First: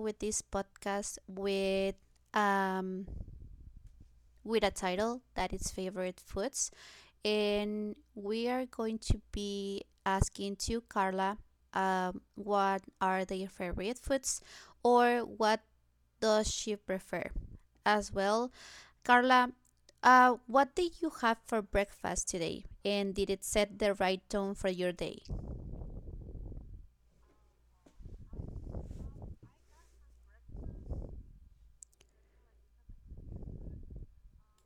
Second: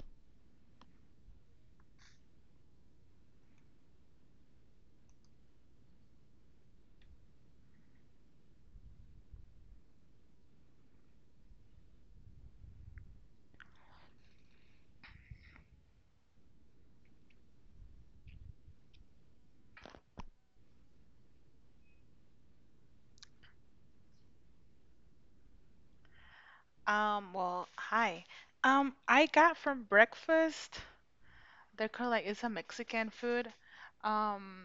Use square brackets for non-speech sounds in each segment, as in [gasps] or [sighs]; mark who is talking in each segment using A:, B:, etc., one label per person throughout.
A: with this podcast um with a title that is favorite foods, and we are going to be asking to Carla what are their favorite foods or what does she prefer as well. Carla, what did you have for breakfast today, and did it set the right tone for your day?
B: Well, hi. I got from breakfast, they're called like it's a Mexican food. Um,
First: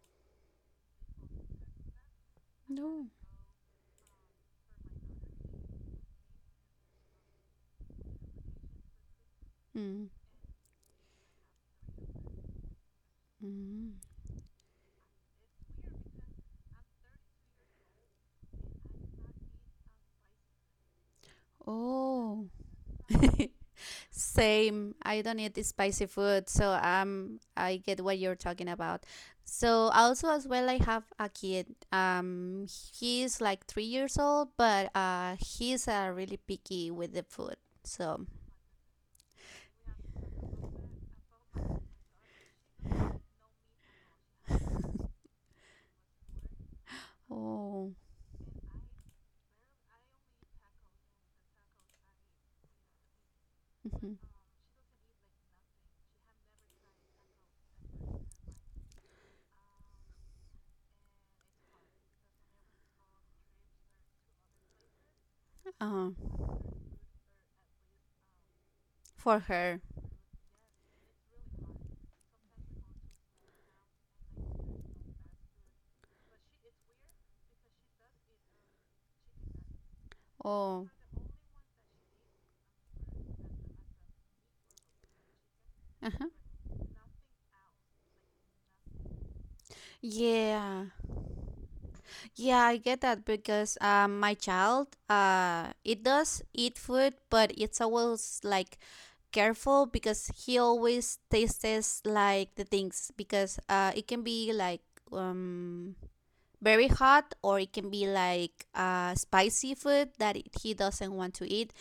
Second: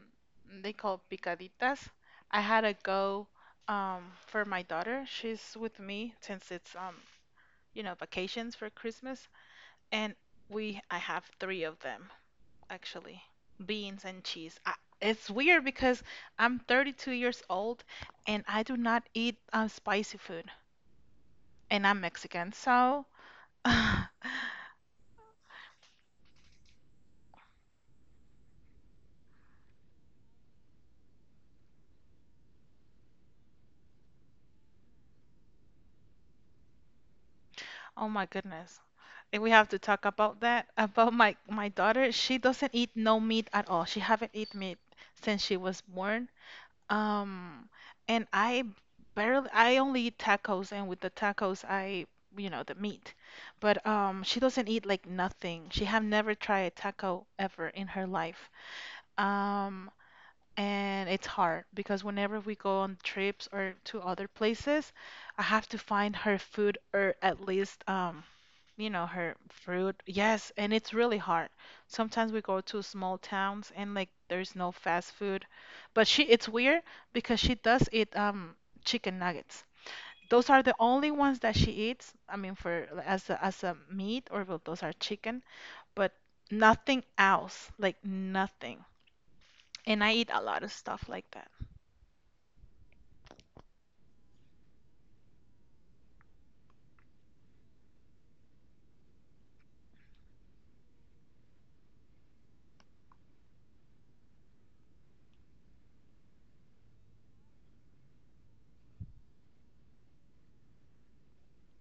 B: they call picaditas. I had a
A: No.
B: go for my daughter. She's with me since it's vacations for Christmas, and we I have three of them actually. Beans
A: Mm-hmm.
B: and cheese. It's weird because I'm 32 years old and I do not eat spicy food, and I'm
A: Oh.
B: Mexican, so
A: [laughs]
B: [laughs]
A: Same. I don't eat spicy food, so I get what you're talking about. So also as well, I have a kid. He's like 3 years old, but he's really picky with the food.
B: Oh
A: So
B: my goodness. And we have to talk about that. [laughs] About my daughter, she doesn't eat no meat at all. She haven't eat meat since she was born. Um,
A: oh,
B: and I only eat tacos, and with the tacos I, you know, the meat. But
A: [laughs] mhm.
B: she doesn't eat like nothing. She have never tried a taco ever in her life. Um and it's hard because whenever we go on trips or to other places, I have to
A: Uh,
B: find her food, or at least her
A: for her.
B: fruit. Yes, and it's really hard. Sometimes we go to small towns and like there's no fast food. But she, it's weird because she does eat chicken nuggets. Those are the
A: Oh,
B: only ones that she eats. I mean, for as a meat, or well, those are chicken, but
A: uh-huh.
B: nothing else, like nothing. And I eat a lot of
A: Yeah.
B: stuff like that.
A: Yeah, I get that because my child, it does eat food, but it's always like careful because he always tastes like the things because it can be like um very hot or it can be like spicy food that he doesn't want to eat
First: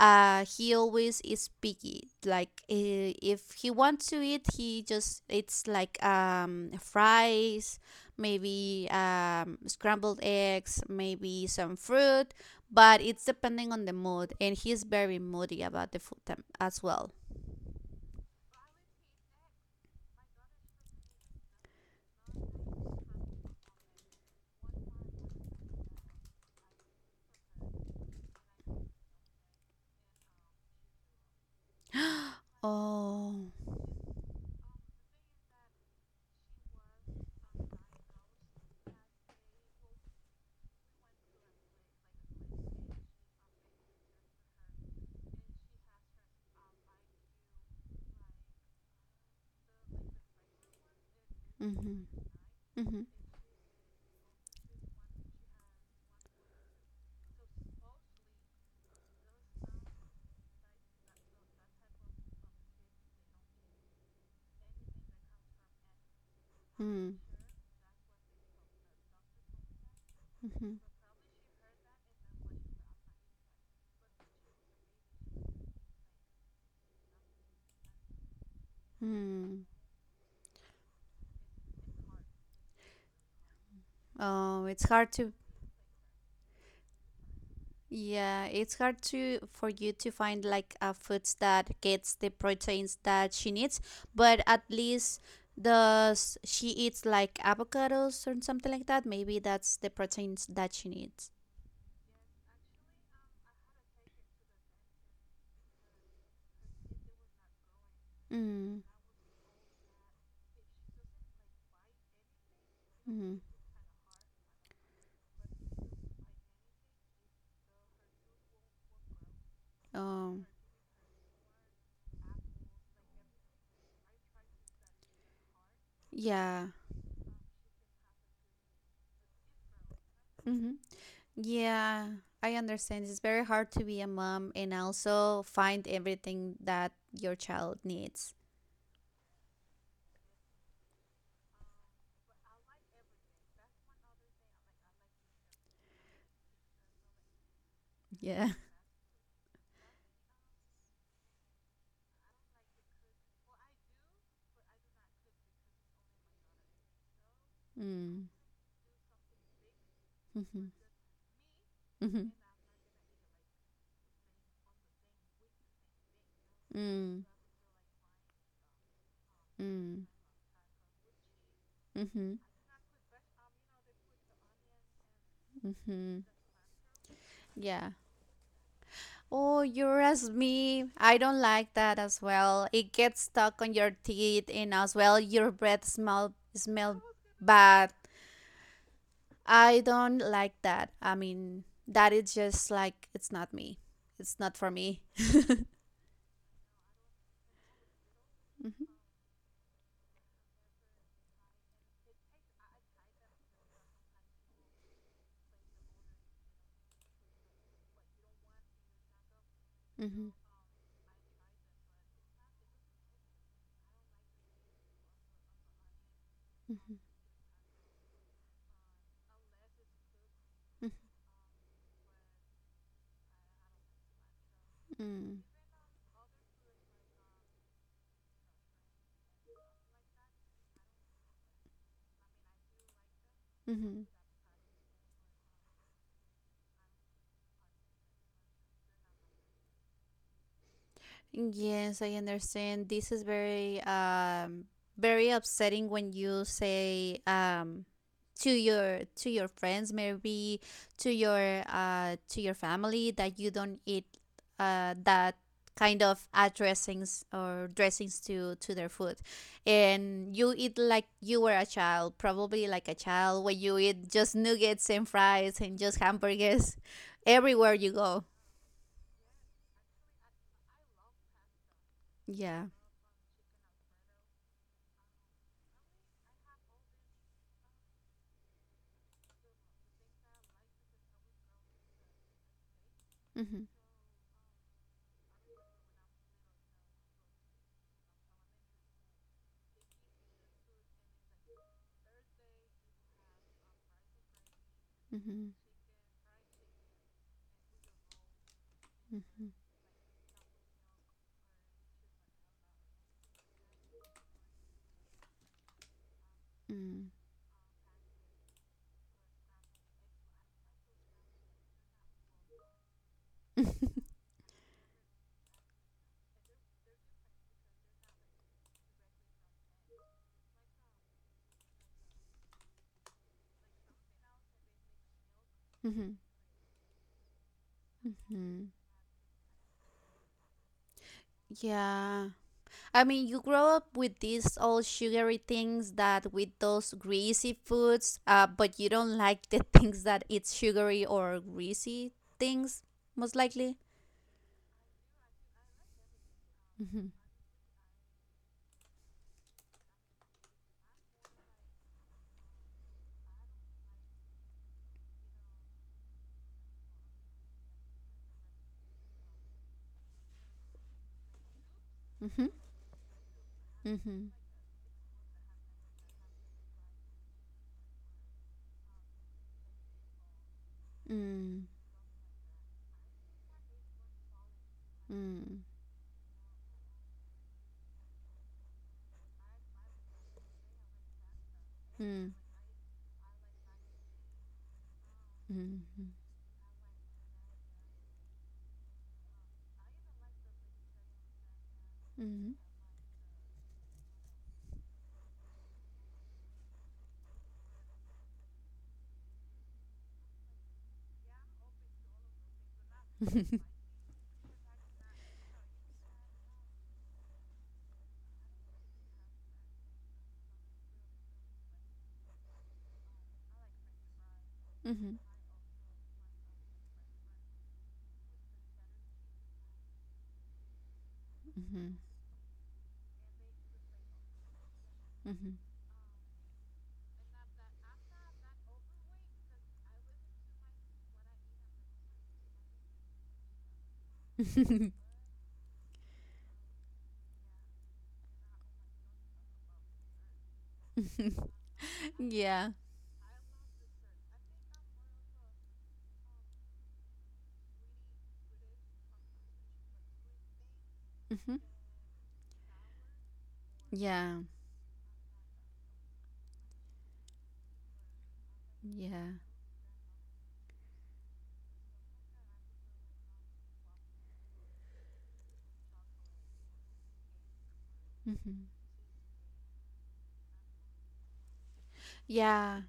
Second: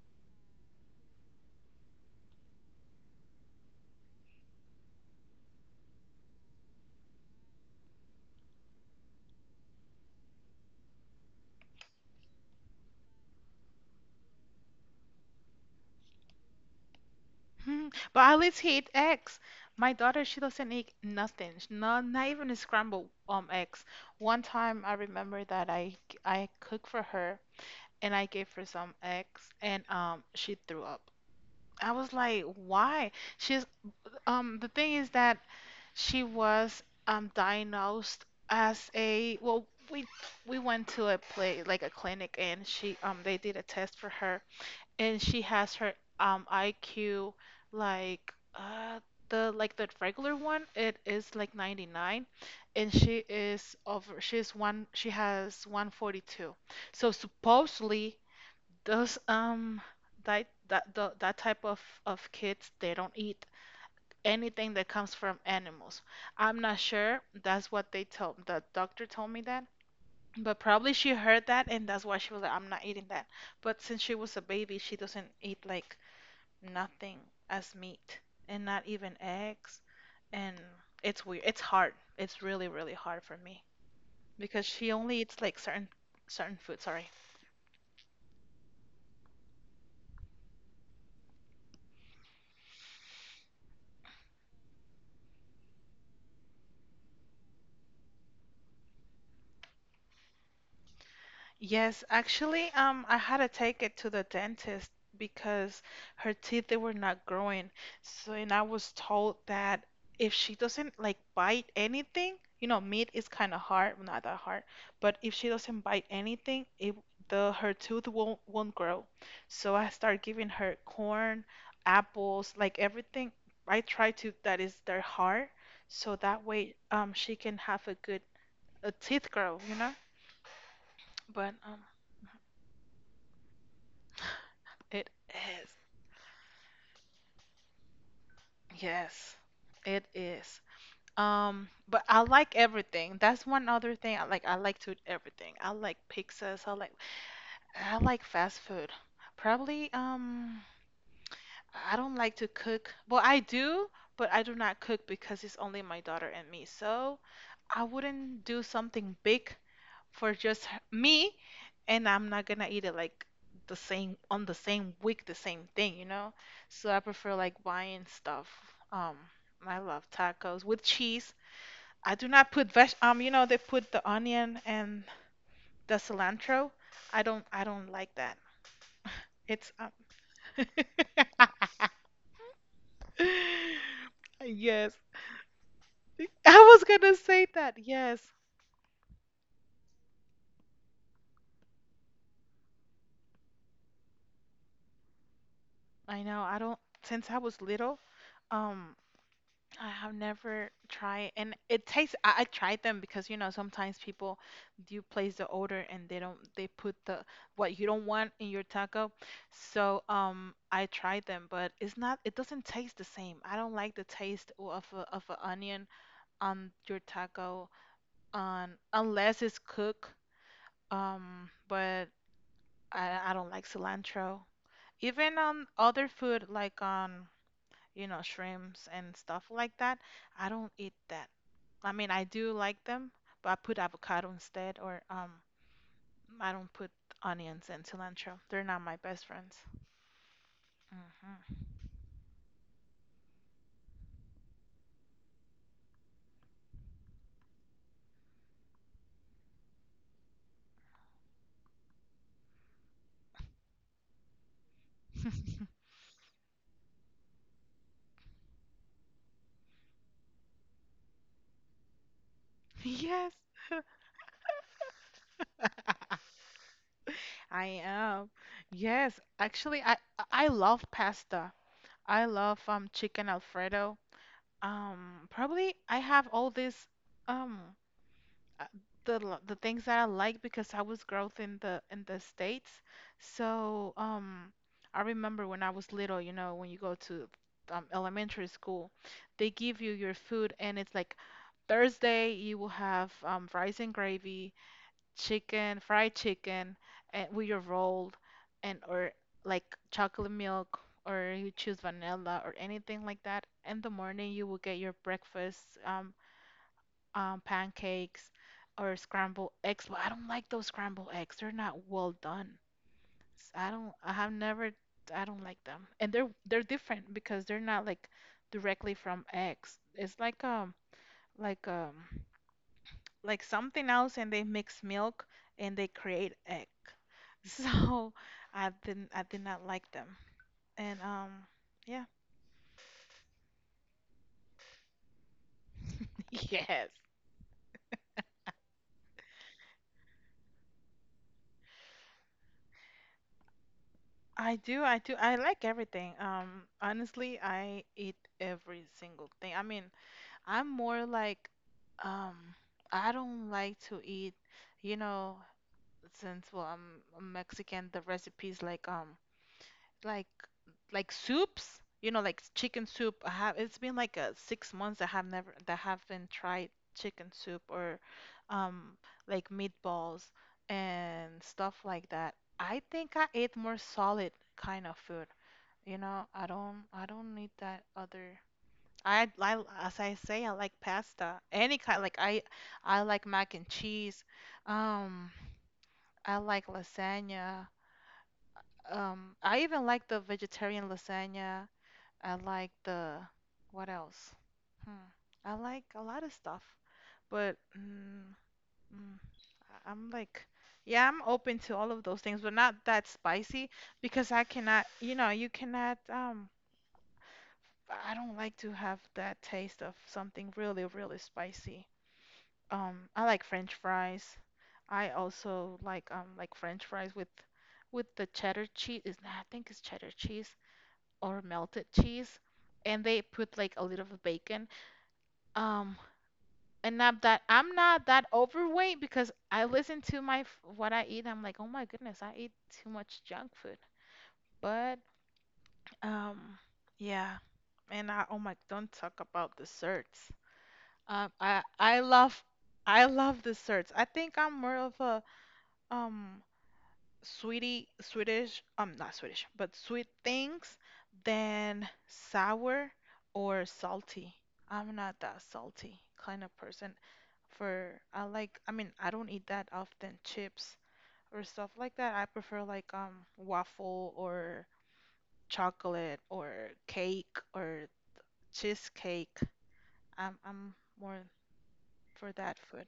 A: he always is picky like if he wants to eat he just it's like fries maybe scrambled eggs maybe some fruit but it's depending on the mood and he's very moody about the food as well.
B: [laughs] Mhm. But I always hate eggs. My daughter, she doesn't eat nothing. Not even a scrambled eggs. One time I remember that I cooked for her, and I gave her some eggs and she threw up. I was like, why?
A: Oh,
B: She's the thing is that she was diagnosed as a, well, we we went to a play like a clinic, and she they did a test for her, and she has her IQ, like the like the regular one, it is like
A: mm-hmm,
B: 99, and
A: mm-hmm,
B: she is over, she has 142. So supposedly those that type of kids, they don't eat anything that comes from animals. I'm not
A: mm-hmm,
B: sure, that's what they told, the doctor told me that. But probably she heard that, and that's why she was like, I'm not eating that. But since she was a baby, she doesn't eat like nothing as meat, and not even
A: mm-hmm.
B: eggs. And it's weird. It's hard. It's really, really hard for me
A: Oh,
B: because
A: it's
B: she
A: hard
B: only
A: to.
B: eats like certain food. Sorry.
A: Yeah, it's hard to for you to find like a foods that gets the proteins that she needs, but at least does she eats like avocados or something like that? Maybe that's the proteins that she needs.
B: Yes, actually, I had to take it to the dentist because her teeth, they were not growing. So, and I
A: Mm.
B: was told that if she doesn't like bite anything, you know, meat is
A: Mm.
B: kind of hard, well, not that hard, but if she doesn't bite anything, it the her tooth won't grow. So I start
A: Um.
B: giving her corn, apples, like everything. I try to, that is their heart, so that
A: Yeah.
B: way she can have a good a teeth grow, you know.
A: Mm-hmm.
B: But
A: Yeah. I understand. It's very hard to be a mom and
B: It
A: also
B: is.
A: find everything that your child needs.
B: Yes, it is. But I like everything. That's one other thing I like. I like to eat everything. I like pizzas. I like
A: Yeah. [laughs]
B: fast food. Probably, I don't like to cook. Well, I do, but I do not cook because it's only my daughter and me. So I
A: Mm.
B: wouldn't do something big for just
A: Mm-hmm.
B: me, and
A: Mm-hmm.
B: I'm not gonna eat it like the same on the same week, the same thing, you know? So I
A: Mm.
B: prefer like buying stuff. Um, I
A: Mm.
B: love tacos with cheese. I do
A: Mm-hmm.
B: not put they put the onion and the
A: Mm-hmm.
B: cilantro. I don't
A: Yeah.
B: like that.
A: Oh,
B: It's
A: you're as me. I don't like that as well. It gets stuck on
B: [laughs]
A: your teeth and
B: yes.
A: as well your breath smell
B: I was
A: smell
B: gonna say that.
A: bad.
B: Yes.
A: I don't like that. I mean, that is just like it's not me. It's not for me. [laughs]
B: I know. I don't Since I was little, um I have never tried, and it tastes. I tried them because you know sometimes people do place the order, and they don't they put the what you don't want in your taco. So
A: Mm-hmm.
B: I tried them, but it's not. It doesn't taste the same. I don't like the taste of an onion on
A: Mm-hmm.
B: your taco, on unless it's cooked. But I don't like cilantro. Even
A: Mm-hmm.
B: on other food like on you know, shrimps and stuff like that. I don't eat that. I mean, I do like them, but I put
A: Mm-hmm.
B: avocado instead, or I don't put onions and cilantro. They're not my best friends. Hmm
A: Yes, I understand. This is very very upsetting when you say to your friends, maybe to your family that you don't eat that kind of add dressings or dressings to their food and you eat like you were a child probably
B: [laughs]
A: like a
B: Yes,
A: child when you eat just nuggets and fries and just hamburgers [laughs]
B: I
A: everywhere you go.
B: am. Yes, actually, I love pasta. I love
A: Yeah,
B: chicken Alfredo. Probably I have all these. Um, uh, the things that I like, because I was growth in the States.
A: mm-hmm.
B: So, I remember when I was little, you know, when you go to elementary school, they give you your food, and it's like Thursday you will have rice and gravy,
A: Mm-hmm.
B: chicken, fried chicken, and with your roll, and or
A: Mm-hmm.
B: like chocolate milk, or you choose vanilla or anything like that. In the morning you will get your breakfast,
A: Mm.
B: pancakes or scrambled eggs, but I don't like those scrambled eggs. They're not well done.
A: [laughs]
B: I have never, I don't like them. And they're different because they're not like directly from eggs. It's like like um something else, and they mix milk and they
A: Mhm.
B: create egg. [laughs] So
A: Mhm.
B: I did not like them. And yeah.
A: Yeah. I mean, you grow up with these all sugary things that with
B: [laughs] Yes.
A: those greasy foods, but you don't like the [laughs] things that it's sugary or greasy things, most likely.
B: I do. I like everything.
A: Mhm.
B: Honestly, I eat every single thing. I mean, I'm more like, um, I don't like to eat, you know, since well, I'm Mexican, the recipes like like soups, you know, like
A: Mhm.
B: chicken soup. I have it's been like
A: Mhm.
B: 6 months I have never that haven't tried chicken soup or um like meatballs and
A: Mm.
B: stuff like that. I think I ate more solid kind of food.
A: Mm.
B: You know, I don't need that other I, as I say, I like pasta. Any kind, like I like mac and cheese. Um,
A: Mm.
B: I like lasagna. I even like the vegetarian lasagna.
A: Mhm. Mhm.
B: I
A: Mhm.
B: like the what else? Hmm. I like a lot of stuff, but mm, I'm like, yeah, I'm open to all of those things, but not that spicy
A: [laughs]
B: because I cannot, you know, you cannot. I don't like to have that taste of something really, really spicy. I like French fries. I also like French fries with the cheddar cheese. Is nah, I think it's cheddar cheese or melted
A: Mhm.
B: cheese, and they put like a little of bacon.
A: Mhm.
B: Um, and not that I'm not that overweight because I listen to what I eat. I'm like, oh my goodness, I eat too much junk food.
A: Mhm.
B: But
A: [laughs]
B: um, yeah, and I oh my, don't talk about desserts. Um, I I love
A: Yeah.
B: I love desserts. I think I'm more of a um sweetie Swedish not Swedish but sweet things
A: Mhm.
B: than sour or salty.
A: Yeah.
B: I'm not that salty kind of person for I like I mean I don't
A: Yeah.
B: eat that often chips or stuff like that. I prefer like waffle or chocolate or cake or
A: Mhm.
B: cheesecake. I'm more for that
A: Yeah.
B: food.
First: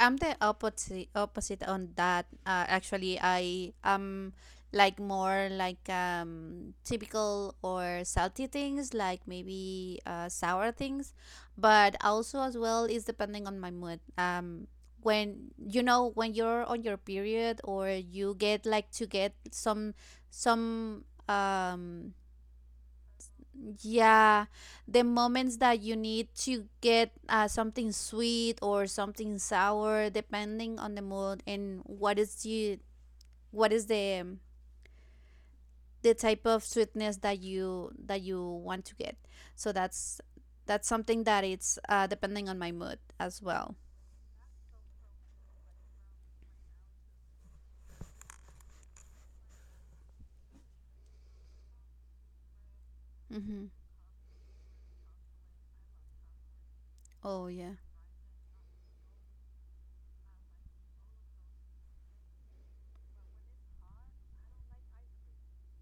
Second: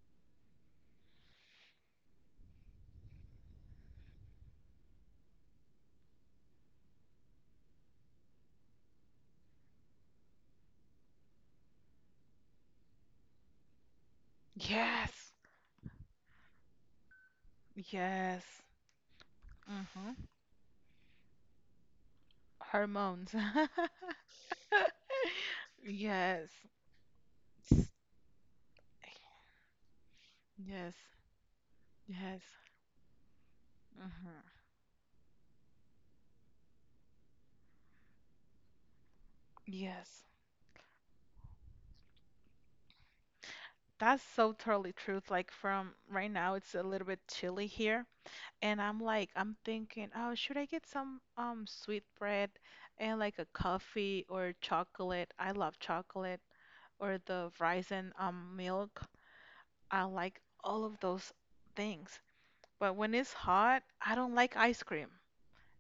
A: I'm the opposite on that. Actually, I am like more like typical or salty things, like maybe sour things, but also as well is depending on my mood.
B: Yes.
A: When you know when you're on your period or you
B: Yes.
A: get like to get
B: hmm
A: some
B: Hormones.
A: yeah, the moments that
B: [laughs]
A: you need
B: Yes.
A: to get
B: S-
A: something sweet or something sour, depending
B: Yes,
A: on the mood and what is
B: yes,
A: the
B: Mm-hmm.
A: the type of sweetness that you want to get. So
B: yes.
A: that's something that it's depending on my mood as well.
B: That's so totally truth. Like from right now, it's a little bit chilly here, and I'm like, I'm thinking, oh, should I get some sweet bread and like a
A: Mm-hmm.
B: coffee or chocolate? I love chocolate or
A: Oh
B: the
A: yeah.
B: Raisin milk. I like all of those things. But when it's hot, I don't like ice cream.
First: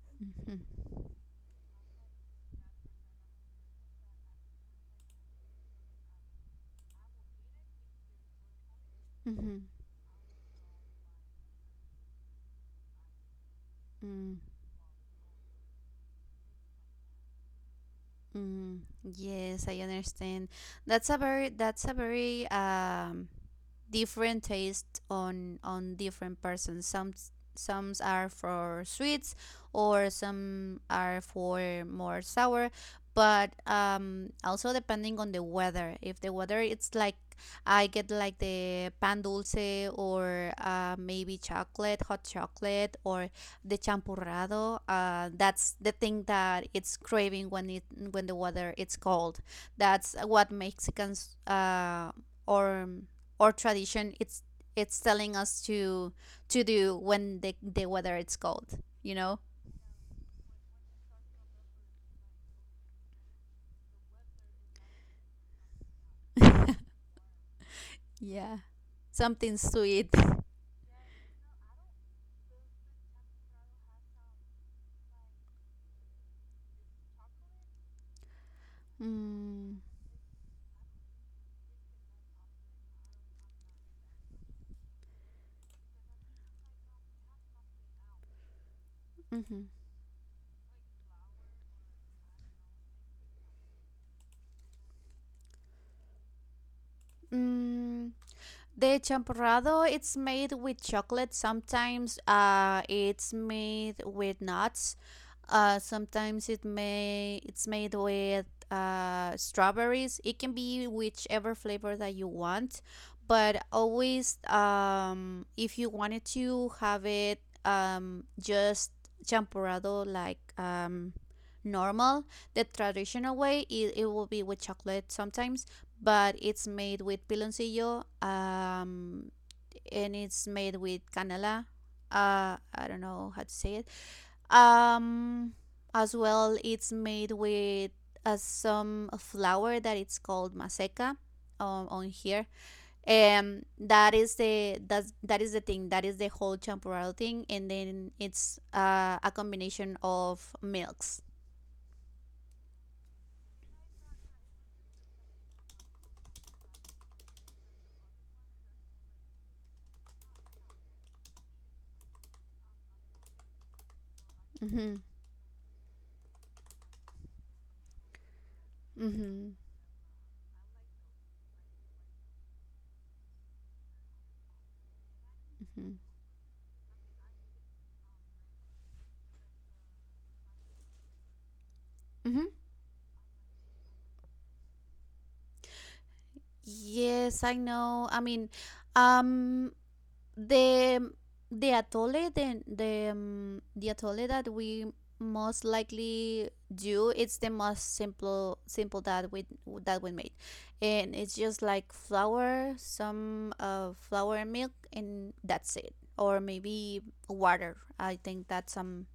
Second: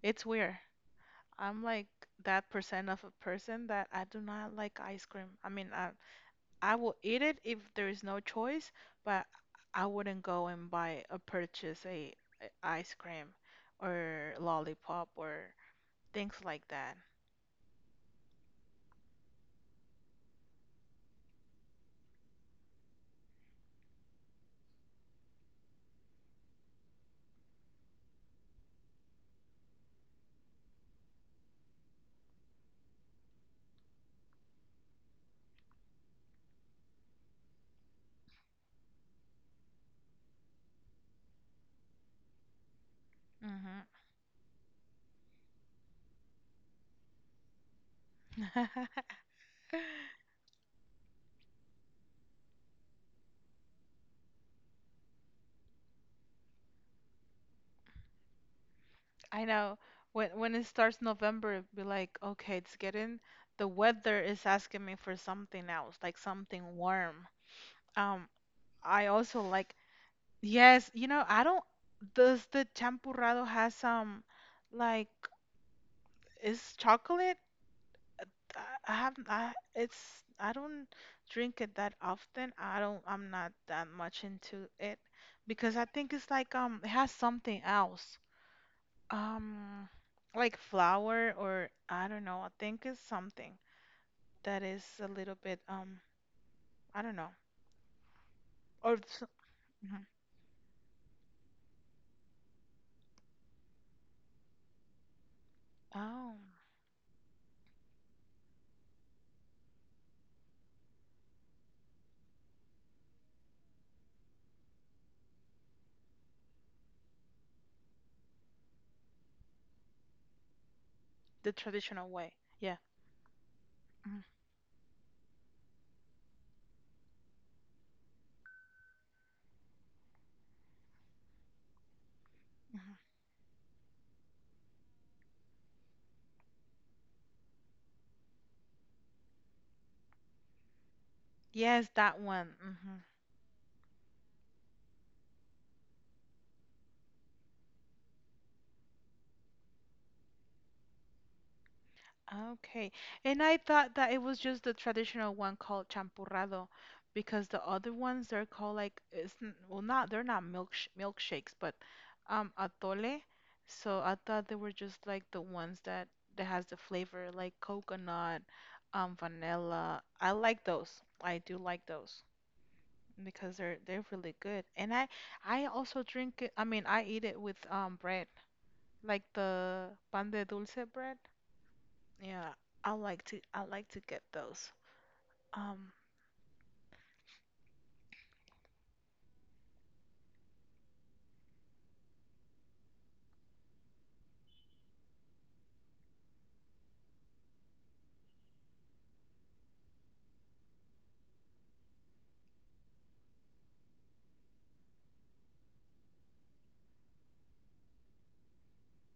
B: It's weird.
A: Mm-hmm.
B: I'm like that percent of a person that I do not like ice cream. I mean, I will eat it if there is no choice, but
A: Mm-hmm.
B: I wouldn't go and buy or purchase a ice cream
A: Mm-hmm.
B: or lollipop or things like that.
A: Mm, yes, I understand. That's a very different taste on different persons. Some are for sweets or some are for more sour, but also depending on the weather. If the weather it's like I get like the pan dulce or maybe chocolate, hot chocolate or the
B: Hmm
A: champurrado that's the thing that it's craving when it when the weather it's
B: [laughs]
A: cold, that's what mexicans or or tradition it's telling us to do when the weather it's cold, you know.
B: I know. When it starts November, it'd be like, okay, it's getting the weather is asking me for something else, like something
A: [laughs]
B: warm. Um,
A: Yeah,
B: I also
A: something
B: like
A: sweet.
B: yes, you know, I don't does the champurrado has some like is chocolate? I have I
A: Mm,
B: it's I don't drink it that often. I'm not that much into it because I think it's like it has something else.
A: mhm.
B: Um like flour or I don't know. I think it's something that is a little bit I don't know.
A: Mm.
B: Or
A: The
B: s-
A: champurrado,
B: mhm.
A: it's made with chocolate. Sometimes it's made with nuts.
B: Oh,
A: Sometimes it may it's made with strawberries. It can be whichever flavor that you want, but always if you wanted to have it just champurrado like
B: the traditional
A: normal,
B: way.
A: the
B: Yeah.
A: traditional way, it
B: hmm
A: will be with chocolate sometimes but it's made with piloncillo and it's made with canela. I don't know how to say it. Um, as well, it's made with some flour that it's called maseca
B: Yes,
A: on
B: that
A: here.
B: one. Mm-hmm.
A: That is that is the thing. That is the whole champurrado thing, and then it's a combination of milks.
B: Okay. And I thought that it was just the traditional one called champurrado because the other ones they're called like well not they're not milkshakes, but atole. So I thought they were
A: Mm-hmm.
B: just like the ones that that has the flavor like coconut,
A: Mm-hmm.
B: vanilla. I like those. I do like those because they're really good. And I
A: Mm-hmm.
B: also drink it, I mean I eat it with bread, like the pan de dulce bread. Yeah,
A: Mm-hmm.
B: I like to get those. Um,
A: Yes, I know. I mean, um, the the atole, the atole that we most likely do, it's the most simple that we made, and it's just like flour, some flour and milk, and that's it. Or maybe water. I think that some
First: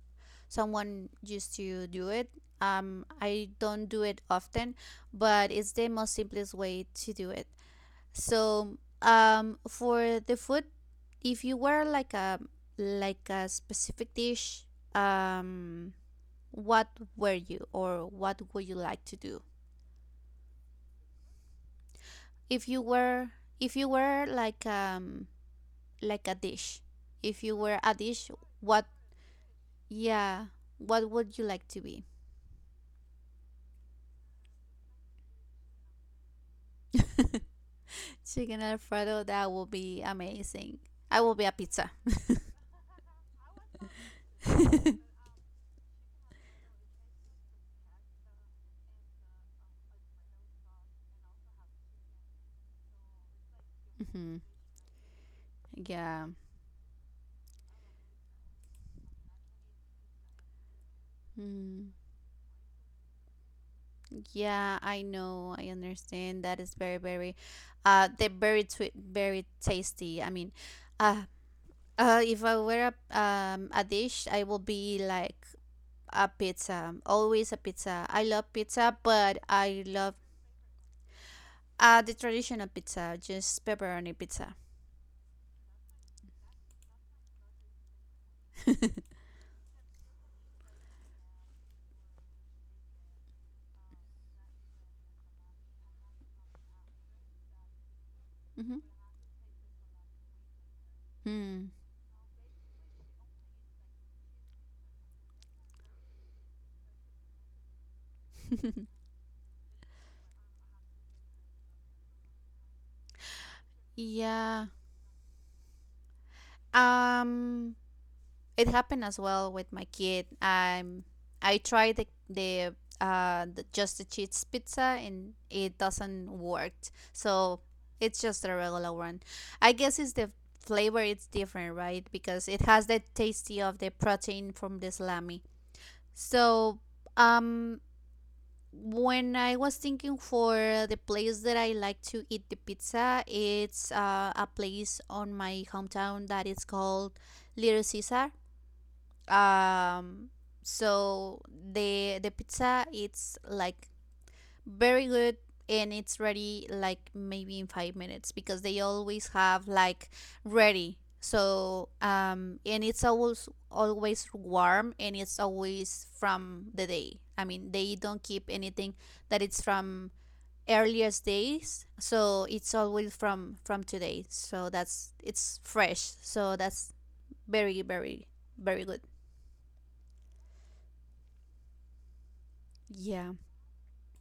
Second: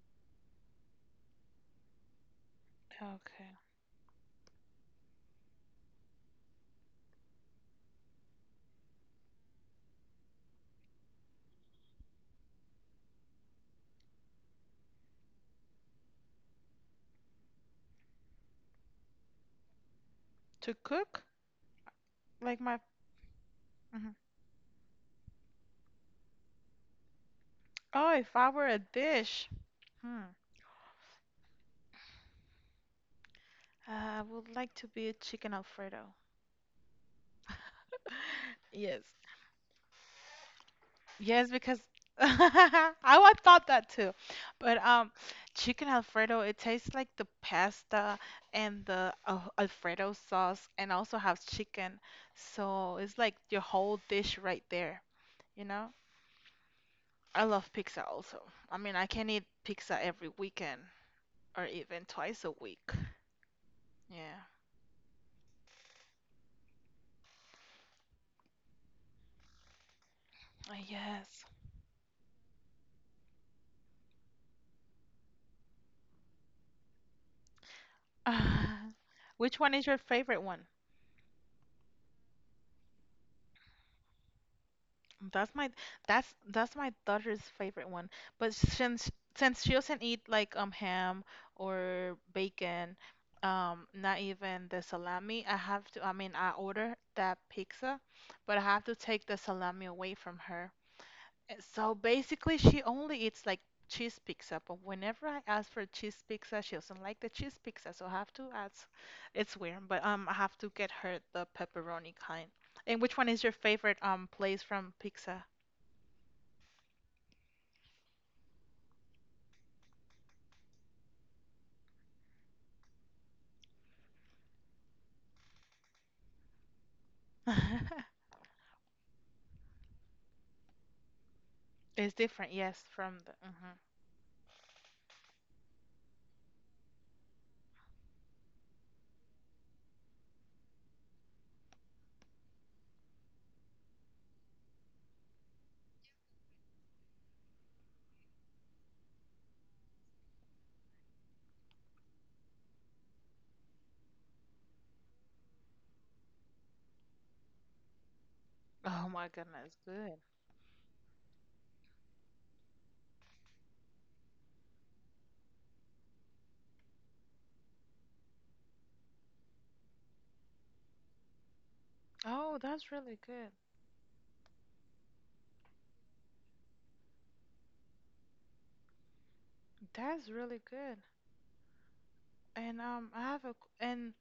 A: someone used to do it. I
B: Okay.
A: don't do it often, but it's the most simplest way to do it. So, for the food, if you were like a specific dish, um, what were you or what would you like to do?
B: To cook? Like
A: If
B: my
A: you were if you
B: mhm.
A: were like a dish, if you were a
B: Oh,
A: dish,
B: if I were a
A: what
B: dish, hmm,
A: yeah, what would you like to be? [laughs]
B: I would like to be a chicken Alfredo.
A: Chicken
B: Yes.
A: Alfredo, that will be amazing. I will be
B: Yes,
A: a
B: because
A: pizza.
B: [laughs] thought that too.
A: [laughs]
B: But chicken Alfredo, it tastes like the pasta and the Alfredo sauce and also has chicken. So it's like your whole dish
A: Mhm.
B: right there, you know?
A: Yeah.
B: I love pizza also. I mean, I can eat pizza every weekend or
A: Mm.
B: even twice a week. Yeah.
A: Yeah, I know. I understand. That is very, very, they're very, very tasty. I mean, uh,
B: Yes.
A: if I were a dish, I will be like a pizza. Always a pizza. I love
B: Uh,
A: pizza,
B: [sighs]
A: but
B: which one
A: I
B: is your
A: love
B: favorite one?
A: the traditional pizza, just pepperoni pizza.
B: That's my that's that's my daughter's favorite one. But since she doesn't eat like ham or bacon, not even the salami, I have to I mean I order that pizza, but I have to take the salami away from her. And
A: Mm-hmm.
B: so basically, she only eats like cheese pizza, but whenever I ask for cheese pizza, she doesn't like the cheese pizza, so I have to
A: Hmm.
B: ask. It's weird, but I have to get her the pepperoni kind. And which one is your favorite
A: [laughs]
B: place
A: Yeah.
B: from pizza?
A: Um. It happened as well with my kid. I tried the just the cheese pizza and it doesn't work. So it's
B: [laughs]
A: just a regular one. I guess it's the flavor it's different, right?
B: It's
A: Because
B: different,
A: it
B: yes,
A: has the
B: from the.
A: tasty
B: Mhm.
A: of the protein from the salami. So um when I was thinking for the place that I like to eat the pizza, it's a place on my hometown that is called Little Caesar, um so the pizza it's like very good and it's ready like maybe in 5 minutes because they
B: Oh my
A: always have
B: goodness,
A: like
B: good.
A: ready so um, and it's always always warm and it's always from the day. I mean, they don't keep anything that it's from earliest days, so
B: Oh,
A: it's
B: that's
A: always
B: really good.
A: from today, so that's it's fresh, so that's very very very good.
B: That's really good. And I
A: Yeah.
B: have a q- and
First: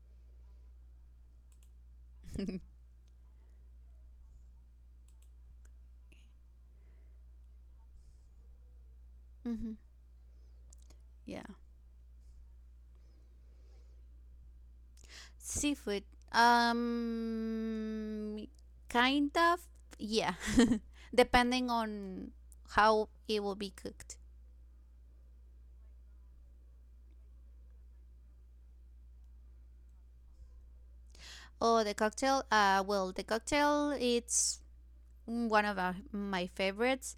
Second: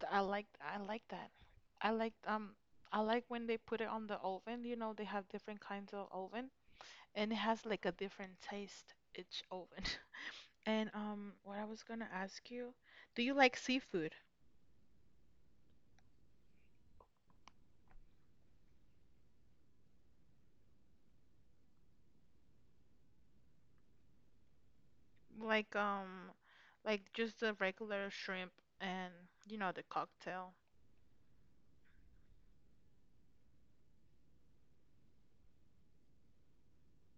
B: I like that. I like um
A: [laughs]
B: I like when they put it on the oven. You know, they have different kinds of oven and it has like a different taste each
A: Mm-hmm.
B: oven. [laughs] And
A: Yeah.
B: what I was gonna ask you, do you like seafood?
A: Seafood. Um, kind of. Yeah. [laughs] Depending on how it will be cooked.
B: Like um like just the regular shrimp and you know the cocktail.
A: Oh, the cocktail. Well, the cocktail. It's one of my favorites.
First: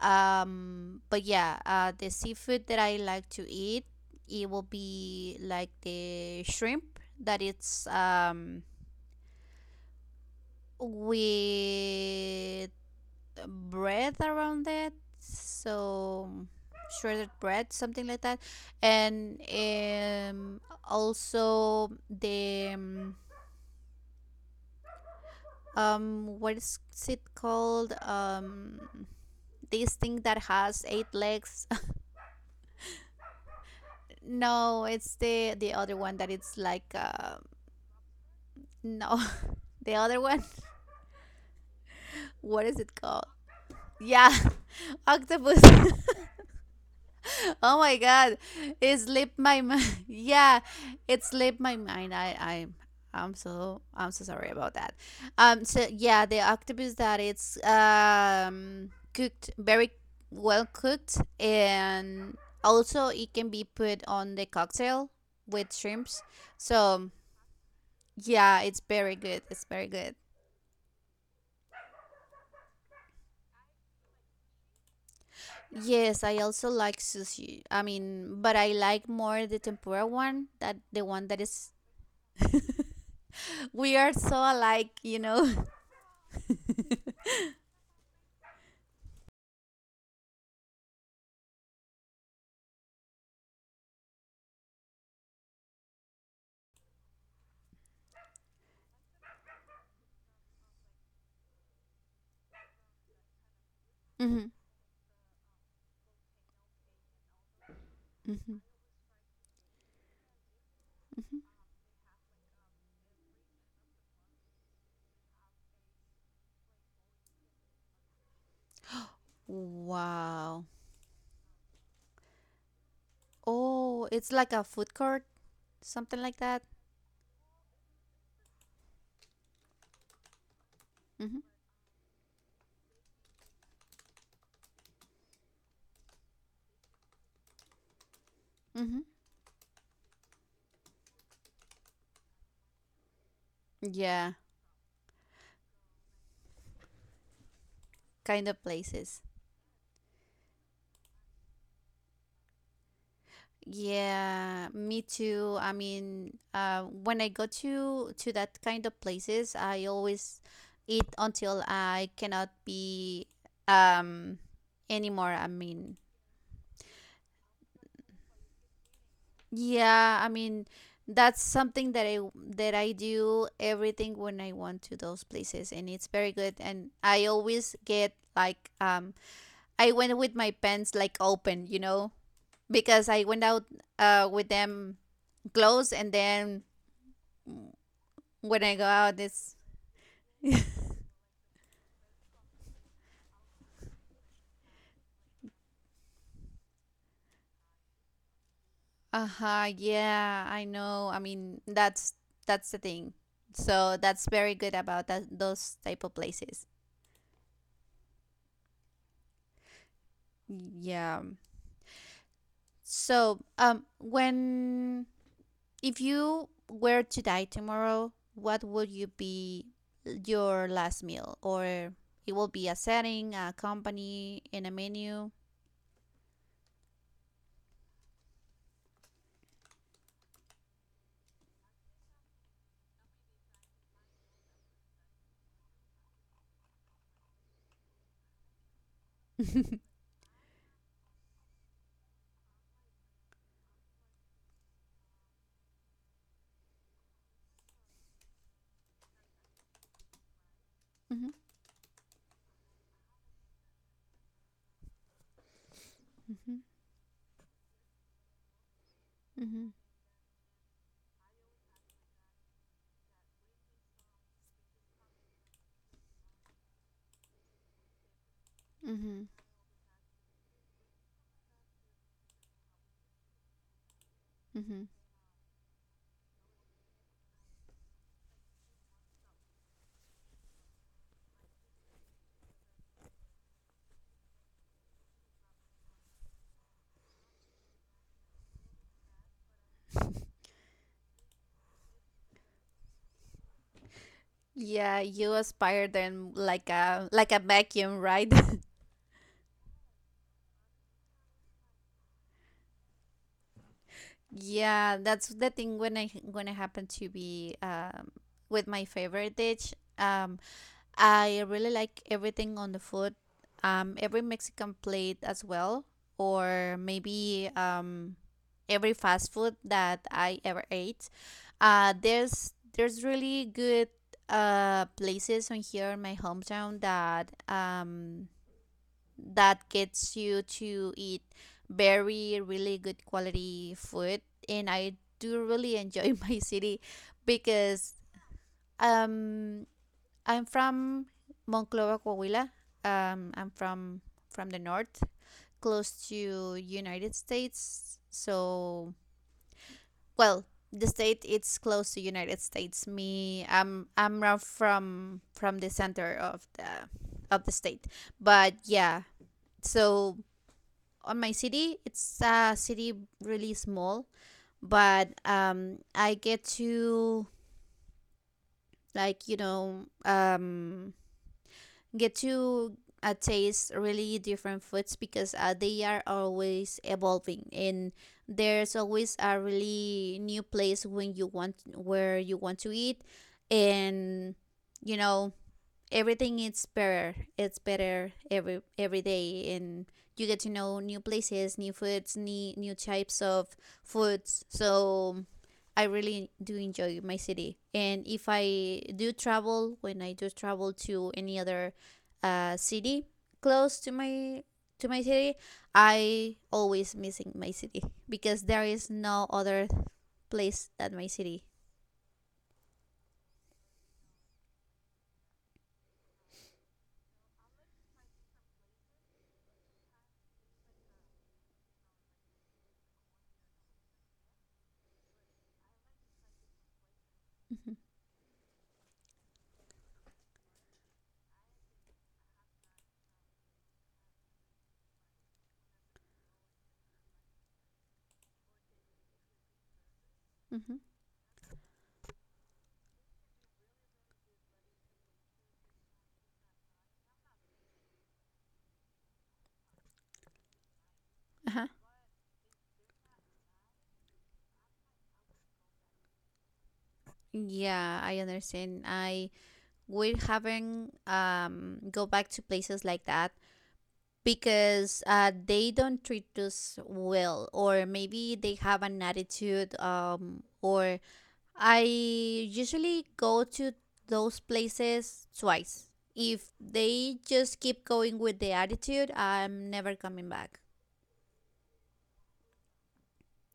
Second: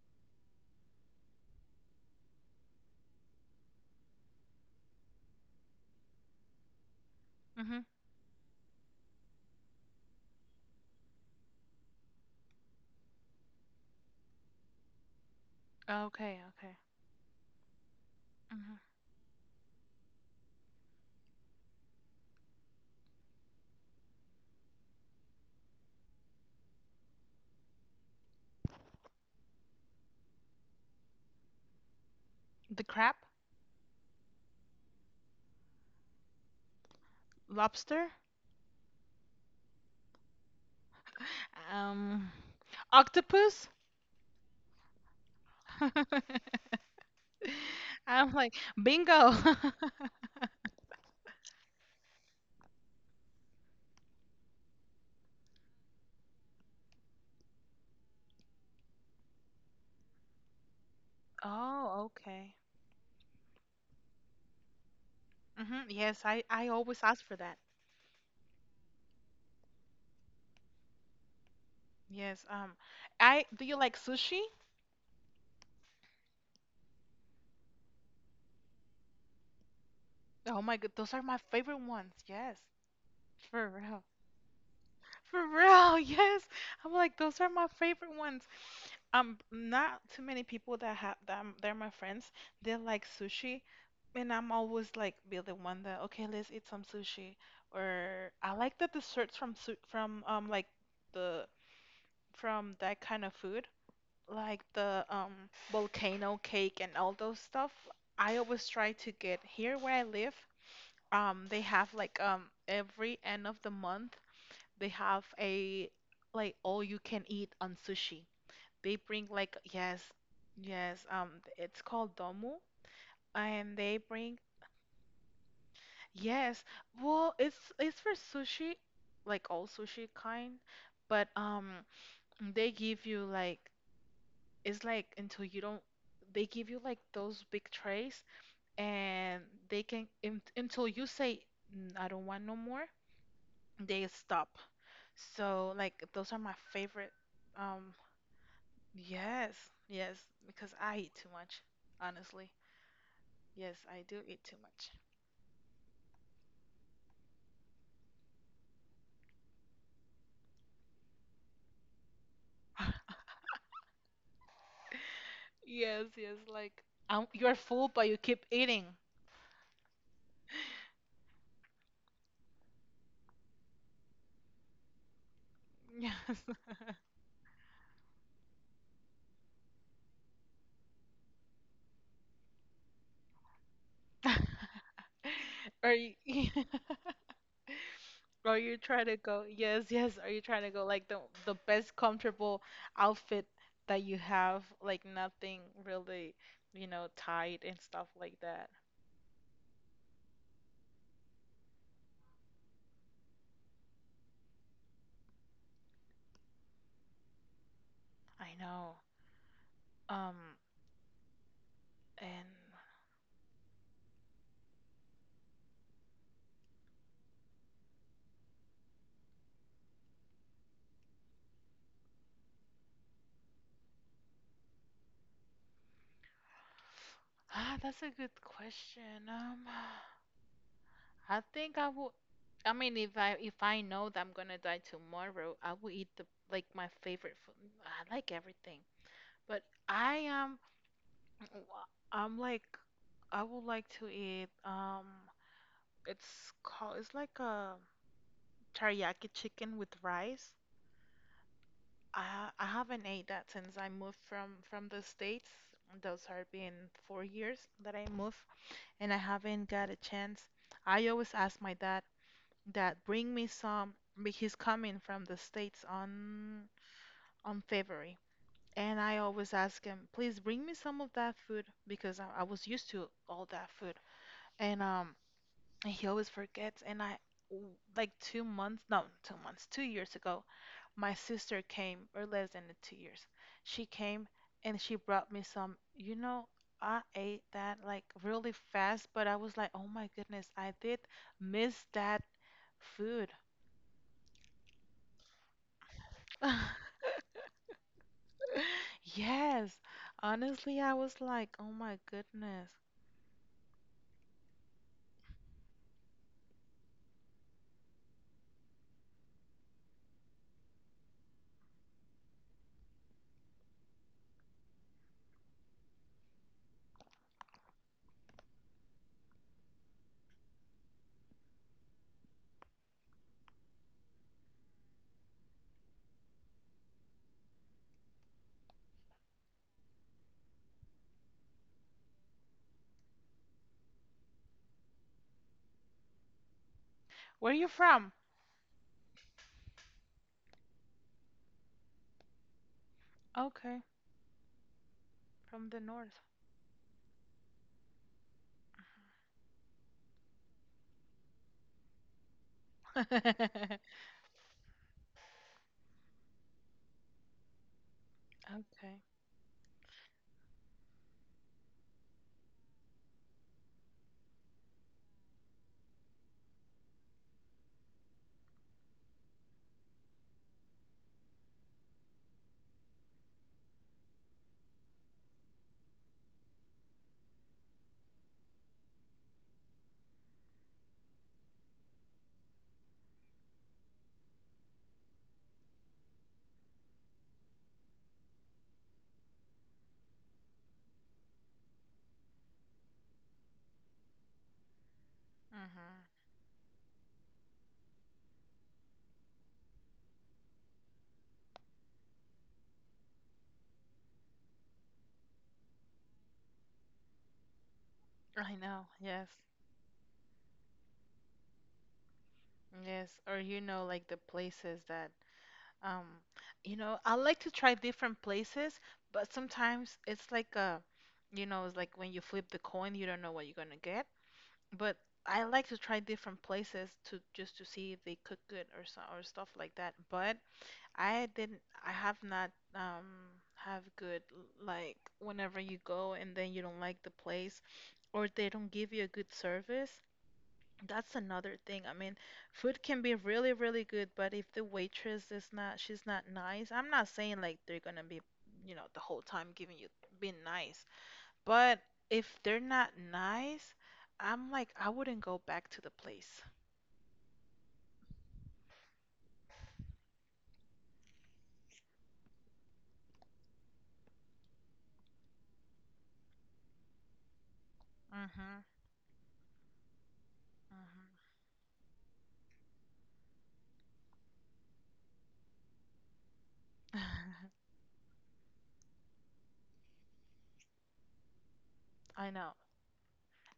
A: But yeah, the seafood that I like to eat, it will be like the shrimp that
B: Hmm.
A: it's with bread around it, so
B: Okay, okay.
A: shredded bread, something like that,
B: Hmm.
A: and also the what is it called? This thing that has eight legs.
B: The crab?
A: [laughs] No, it's the other one that it's like
B: Lobster?
A: no, [laughs] the other one. [laughs]
B: Um,
A: What is it called?
B: octopus?
A: Yeah, [laughs] octopus. [laughs]
B: [laughs]
A: Oh my
B: I'm
A: god,
B: like
A: it
B: bingo.
A: slipped my mind.
B: [laughs]
A: [laughs] Yeah, it slipped my mind. I'm so sorry about that. So yeah, the octopus that it's cooked very well cooked,
B: Oh,
A: and
B: okay.
A: also it can be put on the cocktail with
B: Mm-hmm.
A: shrimps.
B: Yes, I always
A: So
B: ask for that.
A: yeah, it's very good. It's very good.
B: Yes. I do you like sushi?
A: Yes, I also like sushi. I mean, but I like more the tempura one
B: Oh my
A: that
B: God,
A: the
B: those are
A: one
B: my
A: that is
B: favorite ones. Yes, for
A: we
B: real,
A: are so alike, you
B: for real.
A: know. [laughs]
B: [laughs] Yes, I'm like those are my favorite ones. Not too many people that have them. They're my friends. They like sushi, and I'm always like be the one that okay, let's eat some sushi. Or I like the desserts from su from like the from that kind of food.
A: Mhm,
B: Like the volcano cake and all those stuff. I
A: mhm,
B: always try to get here where I live.
A: mhm.
B: They have like every end of the month they have a like all you can eat on sushi. They bring like yes,
A: Wow.
B: yes. It's called domu, and they
A: Oh, it's
B: bring
A: like a food court, something like
B: yes.
A: that.
B: Well, it's for sushi, like all sushi kind, but
A: Mm-hmm.
B: they give you like it's like until you don't they give you like those big trays
A: Mm-hmm.
B: and they can un until you say "Mm, I don't want no more," they
A: Yeah,
B: stop. So like those are my favorite. Um,
A: kind of places.
B: yes, yes, because I eat too much, honestly. Yes, I do eat too
A: Yeah,
B: much.
A: me too. I mean, when I go to that kind of places, I always eat until I cannot
B: [laughs]
A: be um anymore. I mean,
B: Yes, yes, like you're full, but you keep eating.
A: yeah, I mean that's something that I do everything when I want to those places and
B: [laughs]
A: it's very
B: Yes.
A: good and I always get like um, I went with my pants like open, you know, because I went out with them
B: [laughs] Or
A: closed and
B: you,
A: then
B: [laughs] are
A: when
B: you
A: I go
B: trying to
A: out
B: go?
A: it's
B: Yes, yes. Are you trying to go like the best comfortable outfit that you have, like nothing really, you know, tight and stuff like that.
A: uh-huh, yeah, I know. I mean that's the thing. So that's very good about that those type of places.
B: I know. Um,
A: Yeah.
B: and
A: So, when if you were to die tomorrow, what would you be your last meal? Or it will be a setting, a company, in a menu.
B: ah, that's a good question. [sighs] I think I will. I mean, if I know that I'm gonna die tomorrow, I will eat the like my favorite food. I like everything, but
A: [laughs]
B: I am. I'm like I would like to eat. It's called, it's like a teriyaki chicken with rice.
A: Mhm,
B: I haven't ate that since I moved from the States. Those are
A: mhm,
B: been 4 years that I moved, and I haven't
A: mhm,
B: got a chance. I always ask my dad that bring me some, but he's coming from the States on February, and I
A: mhm,
B: always ask him, please bring me some of that food because I was used to all that food. And
A: mhm.
B: um, and he always forgets. And w- like 2 months, no, 2 months, 2 years ago, my sister came, or less than the 2 years, she came and she brought me some. You know, I ate that like really fast, but I was like, oh my goodness, I did miss that food. [laughs]
A: Yeah, you aspire them like a vacuum, right? [laughs]
B: Yes, honestly, I was like, oh my goodness.
A: Yeah, that's the thing when I happen to be with my favorite dish. I really like everything on the food. Every Mexican plate as well, or maybe every fast food that I ever ate. There's really good places on here in my hometown that that gets you to eat very really good quality food, and I do really enjoy [laughs] my city
B: Where are you
A: because
B: from?
A: um I'm from Monclova, Coahuila. Um, I'm
B: Okay,
A: from from the north,
B: from the
A: close
B: north.
A: to United States. So, well, the state it's close to United States.
B: [laughs]
A: Me,
B: Okay.
A: from the center of the state. But yeah, so on my city, it's a city really small, but I get to, like, get to taste really different foods because they are always evolving, and there's always a really new place when you want where you want to eat, and you know, everything is better. It's better every day, and you get to know new places, new foods, new types of foods. So I
B: Mm-hmm.
A: really do enjoy my city, and if I do travel, when I do travel to any other city close to my city, I always missing my city because
B: I
A: there
B: know,
A: is no
B: yes.
A: other place than my city.
B: Yes, or you know, like the places that, um, you know, I like to try different places, but sometimes it's like a, you know, it's like when you flip the coin, you don't know what you're gonna get. But I like to try different places to just to
A: hmm
B: see if they cook good or so or stuff like that. But I didn't, I have not, have good like whenever you go and then you don't like the place or they don't give you a good service.
A: hmm
B: That's another thing. I mean, food can be really, really good, but if the waitress is not, she's not nice. I'm not saying like they're gonna be, you know, the whole time giving you being nice,
A: uh-huh.
B: but if they're not nice, I'm like, I wouldn't go back to the place.
A: Yeah, I understand. I We haven't go back to places like that because they don't treat us well, or maybe they
B: Mm-hmm.
A: have an attitude or I usually go to those places twice. If they
B: Mm-hmm.
A: just keep going with the attitude, I'm never coming back.
B: [laughs] I know.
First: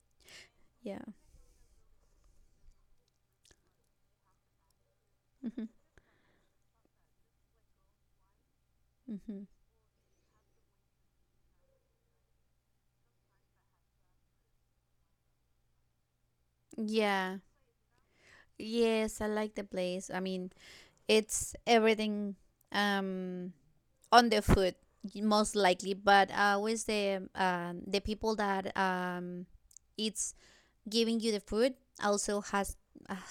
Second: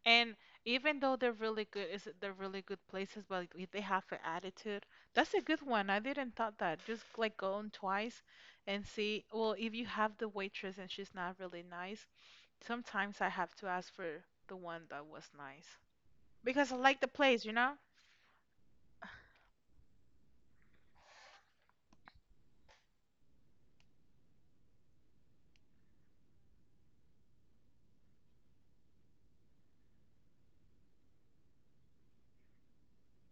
B: And
A: Yeah.
B: even though they're really good, is it they're really good places, but if they have an attitude. That's a good
A: hmm
B: one. I didn't thought that. Just like go on twice and see.
A: hmm
B: Well, if you have the waitress and she's not really nice, sometimes I have to ask for the one that was nice because I like the
A: yeah,
B: place, you know?
A: yes, I like the place. I mean, it's everything, um on the food most likely, but always the people that it's giving you the food also has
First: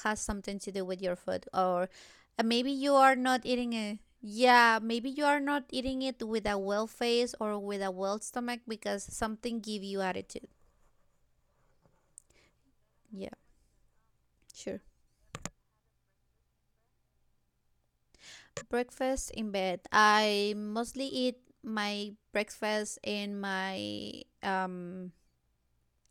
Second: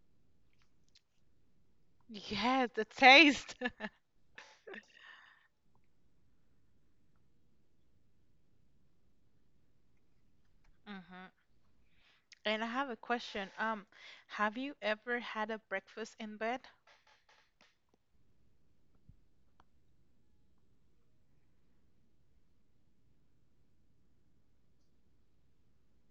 A: something to do with your food. Or maybe
B: Yes, the
A: you are not
B: taste.
A: eating
B: [laughs]
A: a maybe you are not eating it with a well face or with a well stomach because something give you attitude.
B: Hmm. And I have a
A: Yeah.
B: question. Have you
A: Sure.
B: ever had a breakfast in bed?
A: Breakfast in bed, I mostly eat my breakfast in my, um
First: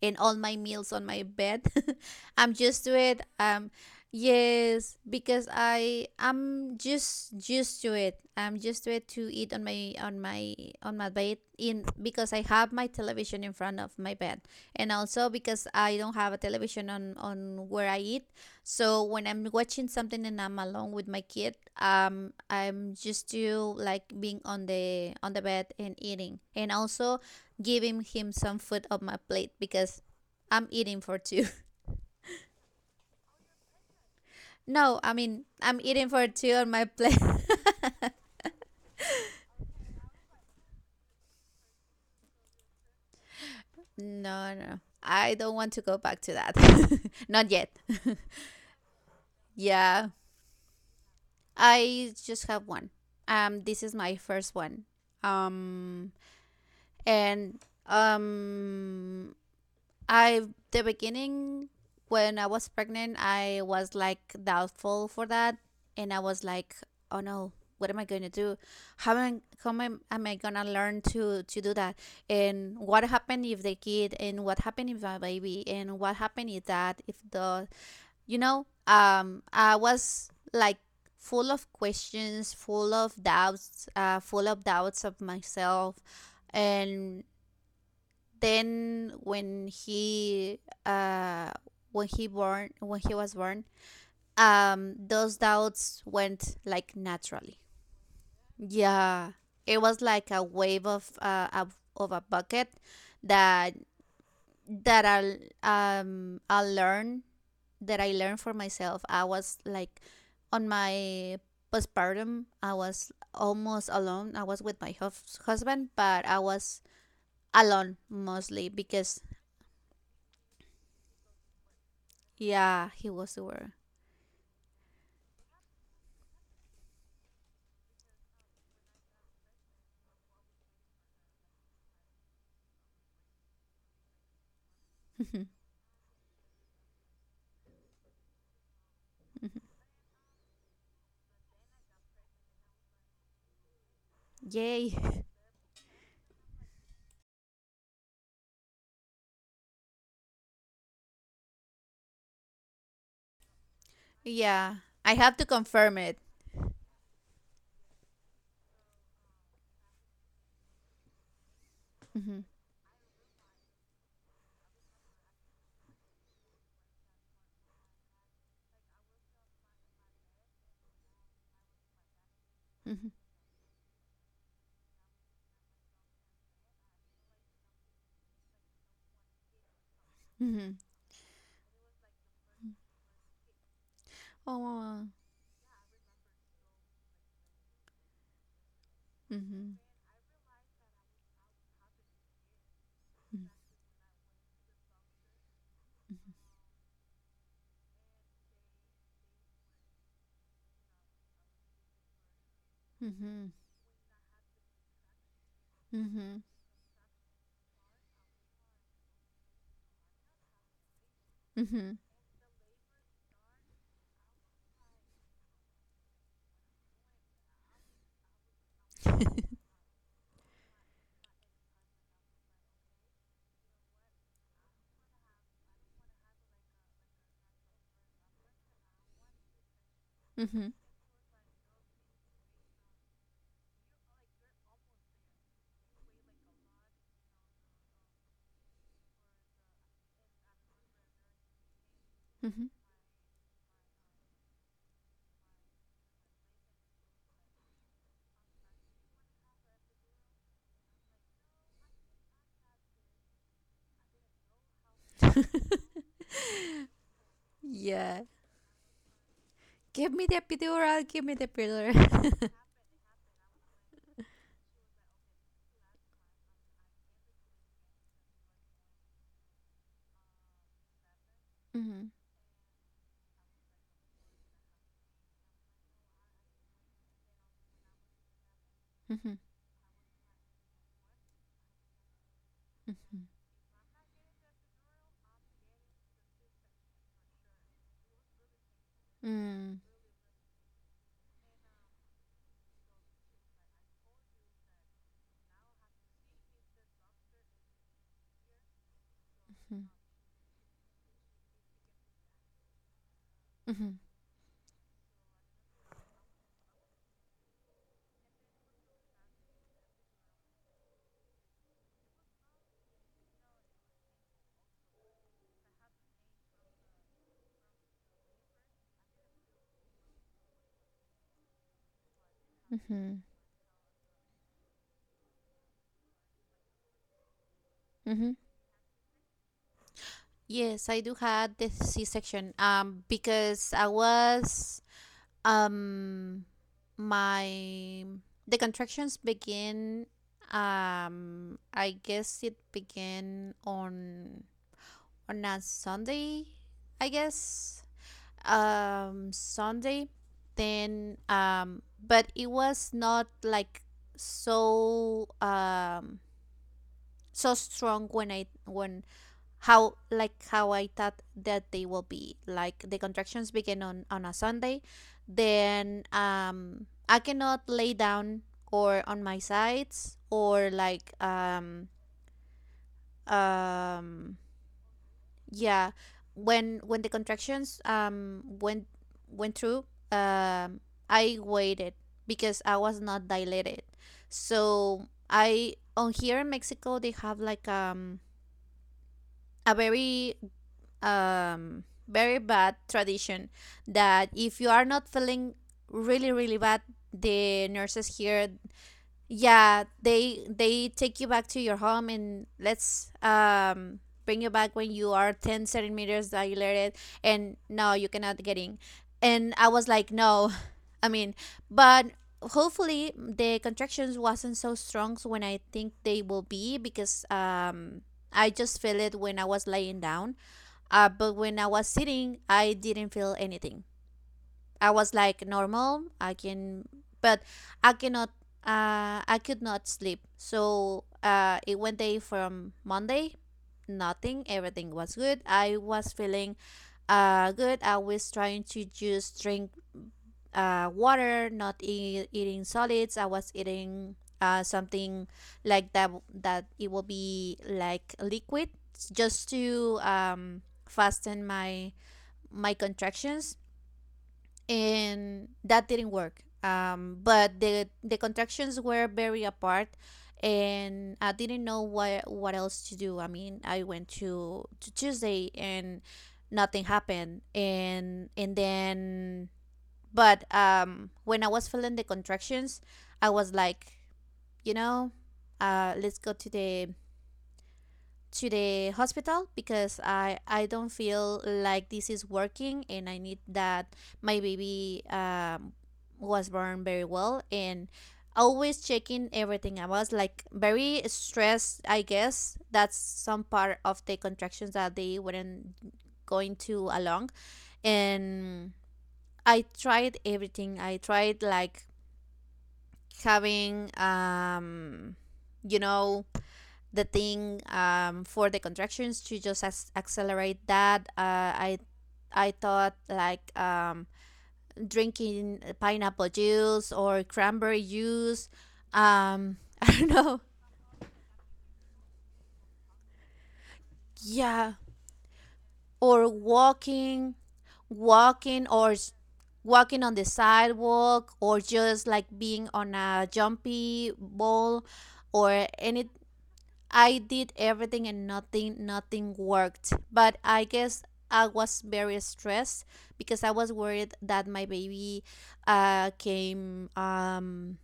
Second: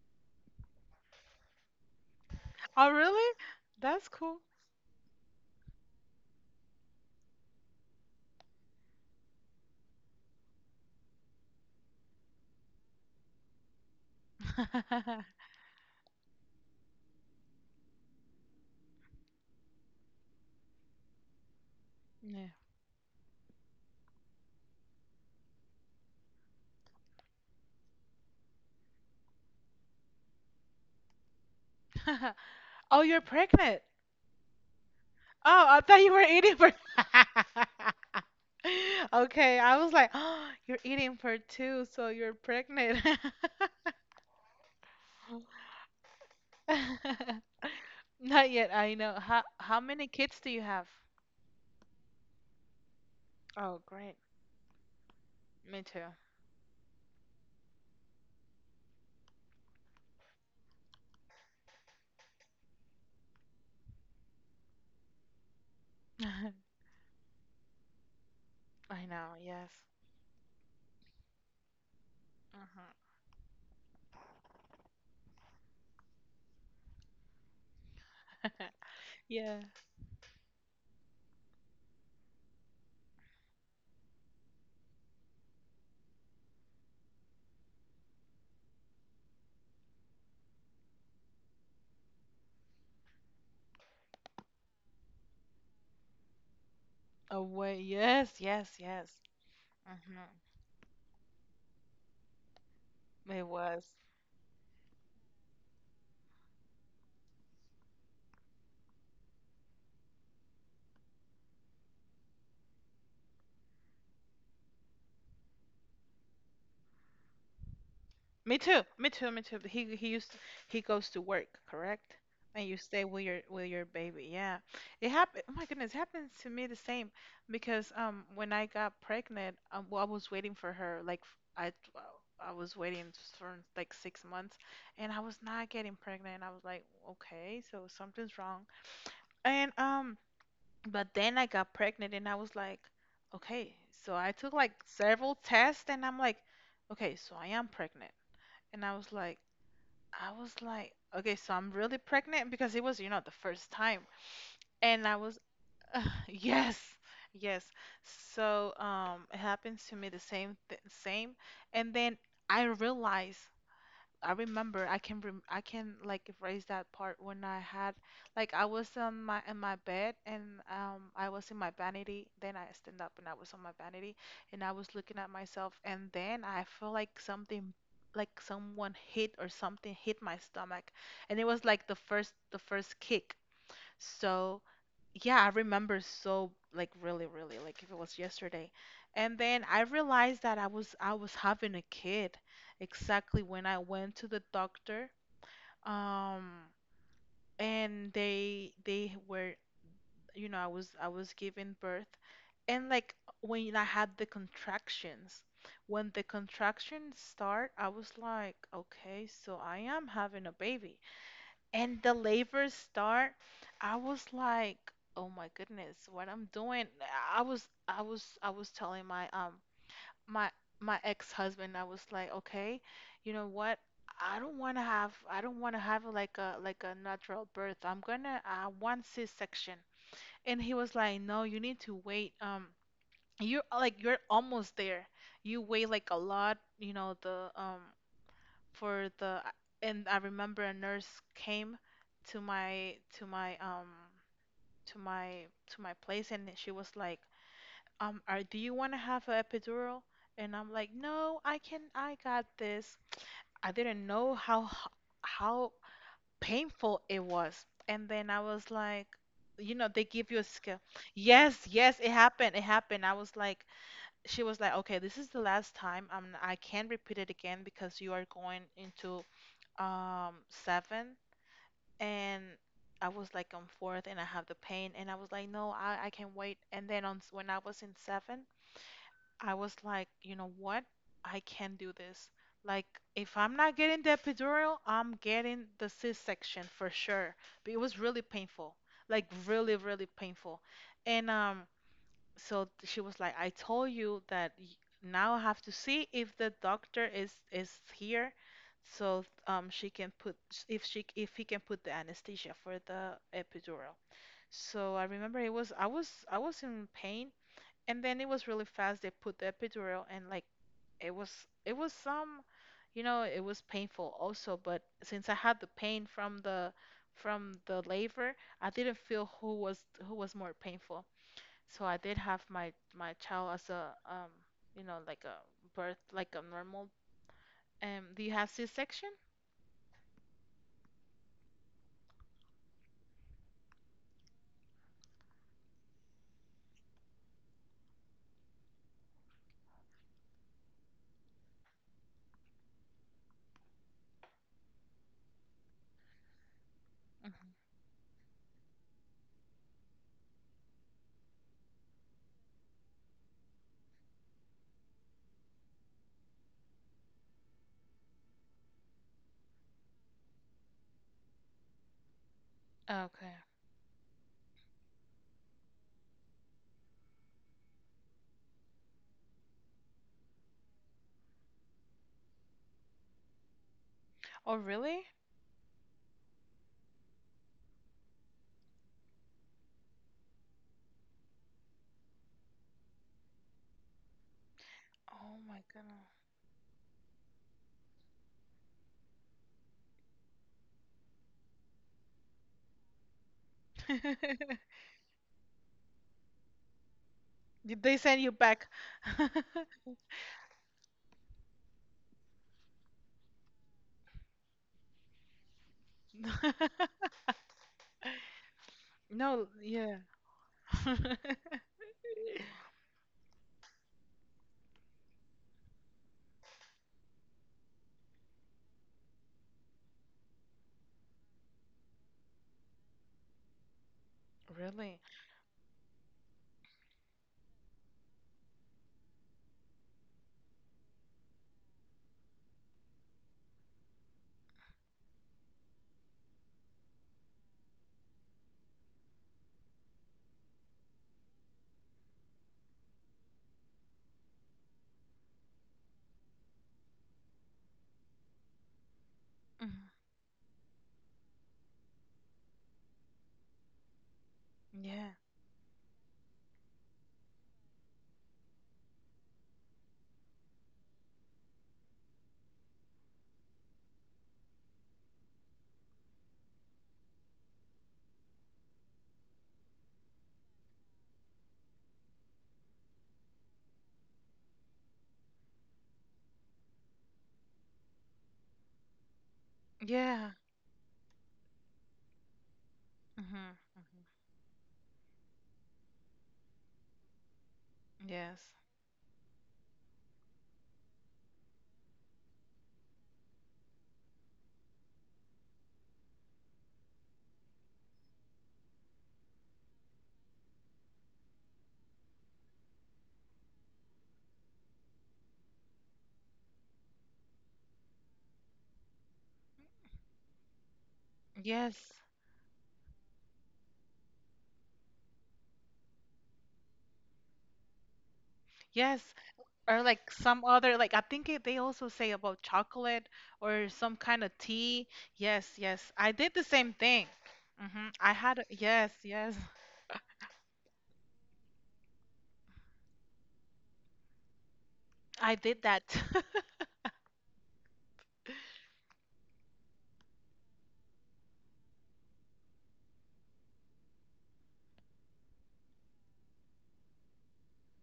A: in all my meals on my bed. [laughs] I'm used
B: Oh,
A: to it.
B: really?
A: Um,
B: That's cool.
A: yes, because I'm just used to it. I'm used to it, to eat on my on my bed, in because I have my television in front of my bed, and
B: [laughs]
A: also because I don't have a television on where I eat. So when I'm watching something and I'm alone with my kid, I'm used to, like being on the bed and eating, and also giving him some food on my plate because I'm eating for two. [laughs]
B: Yeah. [laughs] Oh, you're pregnant.
A: No, I mean,
B: Oh,
A: I'm
B: I thought
A: eating
B: you were
A: for two
B: eating
A: on
B: for.
A: my plate.
B: [laughs] Okay, I was like, [gasps] oh, you're eating for two, so you're pregnant.
A: [laughs] No, no, I don't want to go back to that. [laughs] Not yet.
B: [laughs]
A: [laughs]
B: Not yet, I know. How many
A: Yeah.
B: kids do you have?
A: I just have one.
B: Oh,
A: This is my
B: great.
A: first one.
B: Me too.
A: Um and um I the beginning, when I was pregnant, I was like doubtful for that, and I was
B: [laughs]
A: like, "Oh no, what am I going to do?
B: I
A: How
B: know,
A: am
B: yes.
A: how am, am I gonna learn to do that? And what
B: Hmm.
A: happened if the kid? And what happened if my baby? And what happened if that? If the, you know,
B: Yeah.
A: I was like full of questions, full of doubts of myself, and then uh when he born when he was born, those doubts went like naturally.
B: Away, yes, yes, yes.
A: Yeah, it was
B: Hmm.
A: like a wave of of a bucket
B: It
A: that
B: was.
A: I I'll learn that I learned for myself. I was like, on my postpartum, I was almost alone. I was with my husband, but I was alone
B: Me
A: mostly
B: too. Me
A: because,
B: too. Me too. He goes to work, correct? And you
A: yeah,
B: stay
A: he was the
B: with
A: word.
B: your baby. Yeah. It happened. Oh my goodness, it happened to me the same because when I got pregnant, well, I was waiting for her like I was waiting for like 6 months, and I was not getting pregnant. I was like, okay, so something's wrong. And but then I got pregnant, and I was like, okay. So I took like
A: Yay. [laughs]
B: several tests, and I'm like, okay, so I am pregnant. And I was like, okay, so I'm really pregnant because it was, you know, the first time.
A: Yeah,
B: And
A: I
B: I
A: have
B: was,
A: to confirm it.
B: [laughs] yes, yes. So it happens to me the same th same. And then
A: Mhm,
B: I realized I remember I can like erase that part when I had like I was on my in my bed and I was in my vanity then I stand
A: mhm,
B: up and I was on my vanity and I was looking at myself and then I feel like something like someone hit or something hit my
A: mhm.
B: stomach and it was like the first kick so,
A: Oh.
B: yeah, I remember so like really, really like if it was yesterday. And then
A: mhm,
B: I realized that I was having a kid exactly
A: mhm,
B: when I went to the doctor. Um, and they were, you know, I was giving birth. And like
A: mhm,
B: when I had the contractions, when the
A: mhm,
B: contractions start, I was like, okay, so I am having a baby.
A: mhm,
B: And the labor start, I was like, oh my goodness, what I'm doing. I was telling my
A: [laughs]
B: my my ex-husband, I was like, okay, you know what? I don't want to have like a natural birth. I want C-section. And
A: mhm,
B: he was like, no, you need to wait. You're like you're almost there. You weigh like a lot, you know, the for the and I remember a nurse came to
A: mhm.
B: my to my place, and she was like, are do you want to have an epidural? And I'm like, no, I got this. I didn't know how how
A: [laughs]
B: painful it was, and
A: Yeah.
B: then I was like, you know, they
A: Give me
B: give
A: the
B: you a skill.
A: epidural. Give me the
B: Yes, yes,
A: epidural. [laughs]
B: it happened. I was like, she was like, okay, this is the last time, I can't repeat it again because you are going into seven.
A: Mhm,
B: And I was like, on fourth, and I have the pain, and I was like, no, I can wait. And then on when I was in seven,
A: mhm,
B: I was like, you know what? I can do this. Like,
A: mhm,
B: if I'm not getting the epidural, I'm getting the C-section for sure. But it was really painful, like really,
A: mm,
B: really painful. And so she was like, I told you that now I have to see if the doctor is here, so
A: mhm,
B: she can put if he can put the anesthesia for the epidural.
A: mhm,
B: So I remember, it was I was I was in pain, and then it was really fast. They put the epidural, and like it was it was some, you know, it was painful also. But since I had the pain from the labor, I didn't feel who was more painful. So I did have my
A: mhm,
B: child as a, you know like a birth, like a normal. Do you
A: mhm.
B: have C-section?
A: Yes, I do had the C-section. Because I was Um, my the contractions begin. I guess it began on a Sunday. I
B: Mhm.
A: guess Sunday. Then But it was not like so um so strong when I when how like how I thought that they will be. Like the
B: Okay.
A: contractions begin on a Sunday, then I cannot lay down, or on my sides, or like um
B: Oh really?
A: yeah, when the contractions went through, um I waited because I was not dilated. So
B: Oh my
A: I
B: goodness.
A: on here in Mexico, they have like a very very bad tradition that if you
B: [laughs]
A: are not feeling really really bad, the
B: Did they
A: nurses
B: send you
A: here,
B: back?
A: yeah,
B: [laughs]
A: they take you back to your home and let's bring you back when you are 10 centimeters dilated, and no, you cannot get in.
B: No,
A: And I was
B: yeah.
A: like, no, [laughs] I mean,
B: [laughs]
A: but hopefully the contractions wasn't so strong when I think they will be because I just feel it when I was laying down. But when I was sitting, I didn't feel anything. I
B: Really?
A: was like normal. I can, but I cannot. I could not sleep. So it went day. From Monday, nothing. Everything was good. I was feeling good. I was trying to just drink water, not eat, eating solids. I was eating something like that, that it will be like liquid, just
B: Mhm.
A: to fasten my contractions,
B: Yeah.
A: and that didn't work. But the contractions were very apart, and I didn't know what else to do. I mean, I went to Tuesday and nothing happened, and then, but when I was feeling the contractions, I was like, you know, let's go to the hospital because
B: Yeah.
A: I don't feel like this is working, and I
B: Hmm,
A: need
B: hmm.
A: that my baby, was born very well and
B: Yes.
A: always checking everything. I was like very stressed. I guess that's some part of the contractions, that they weren't going to along. And I tried everything. I tried like having you know, the thing, for the contractions to just accelerate that.
B: Yes.
A: I thought like, drinking pineapple juice or cranberry juice.
B: Yes.
A: [laughs]
B: Or
A: I don't
B: like
A: know.
B: some other, like, I think it, they also say about chocolate or some kind of
A: Yeah,
B: tea. Yes, yes. I
A: or
B: did the same thing.
A: walking,
B: Hmm. I had a-
A: walking or
B: yes,
A: s-
B: yes.
A: walking on the sidewalk, or just like being on a jumpy ball,
B: I did
A: or
B: that.
A: any.
B: [laughs]
A: I did everything and nothing worked. But I guess I was very stressed because I was worried that my baby came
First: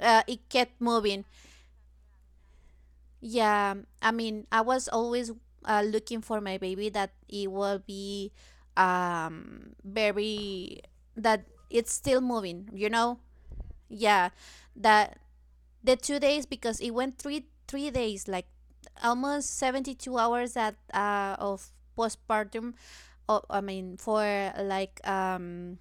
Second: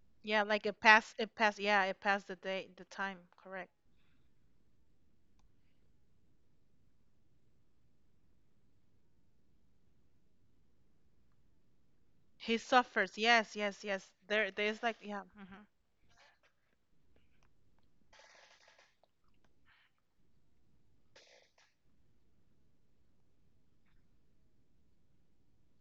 B: Yeah,
A: it
B: like
A: kept moving.
B: it passed, yeah, it passed the time, correct.
A: Yeah, I mean, I was always looking for my baby, that it will be very, that it's still
B: He
A: moving, you
B: suffers.
A: know?
B: Yes, yes, yes.
A: Yeah.
B: There's like,
A: That
B: yeah. Hmm.
A: the 2 days, because it went three days, like almost 72 hours at of postpartum. Oh, I mean, for like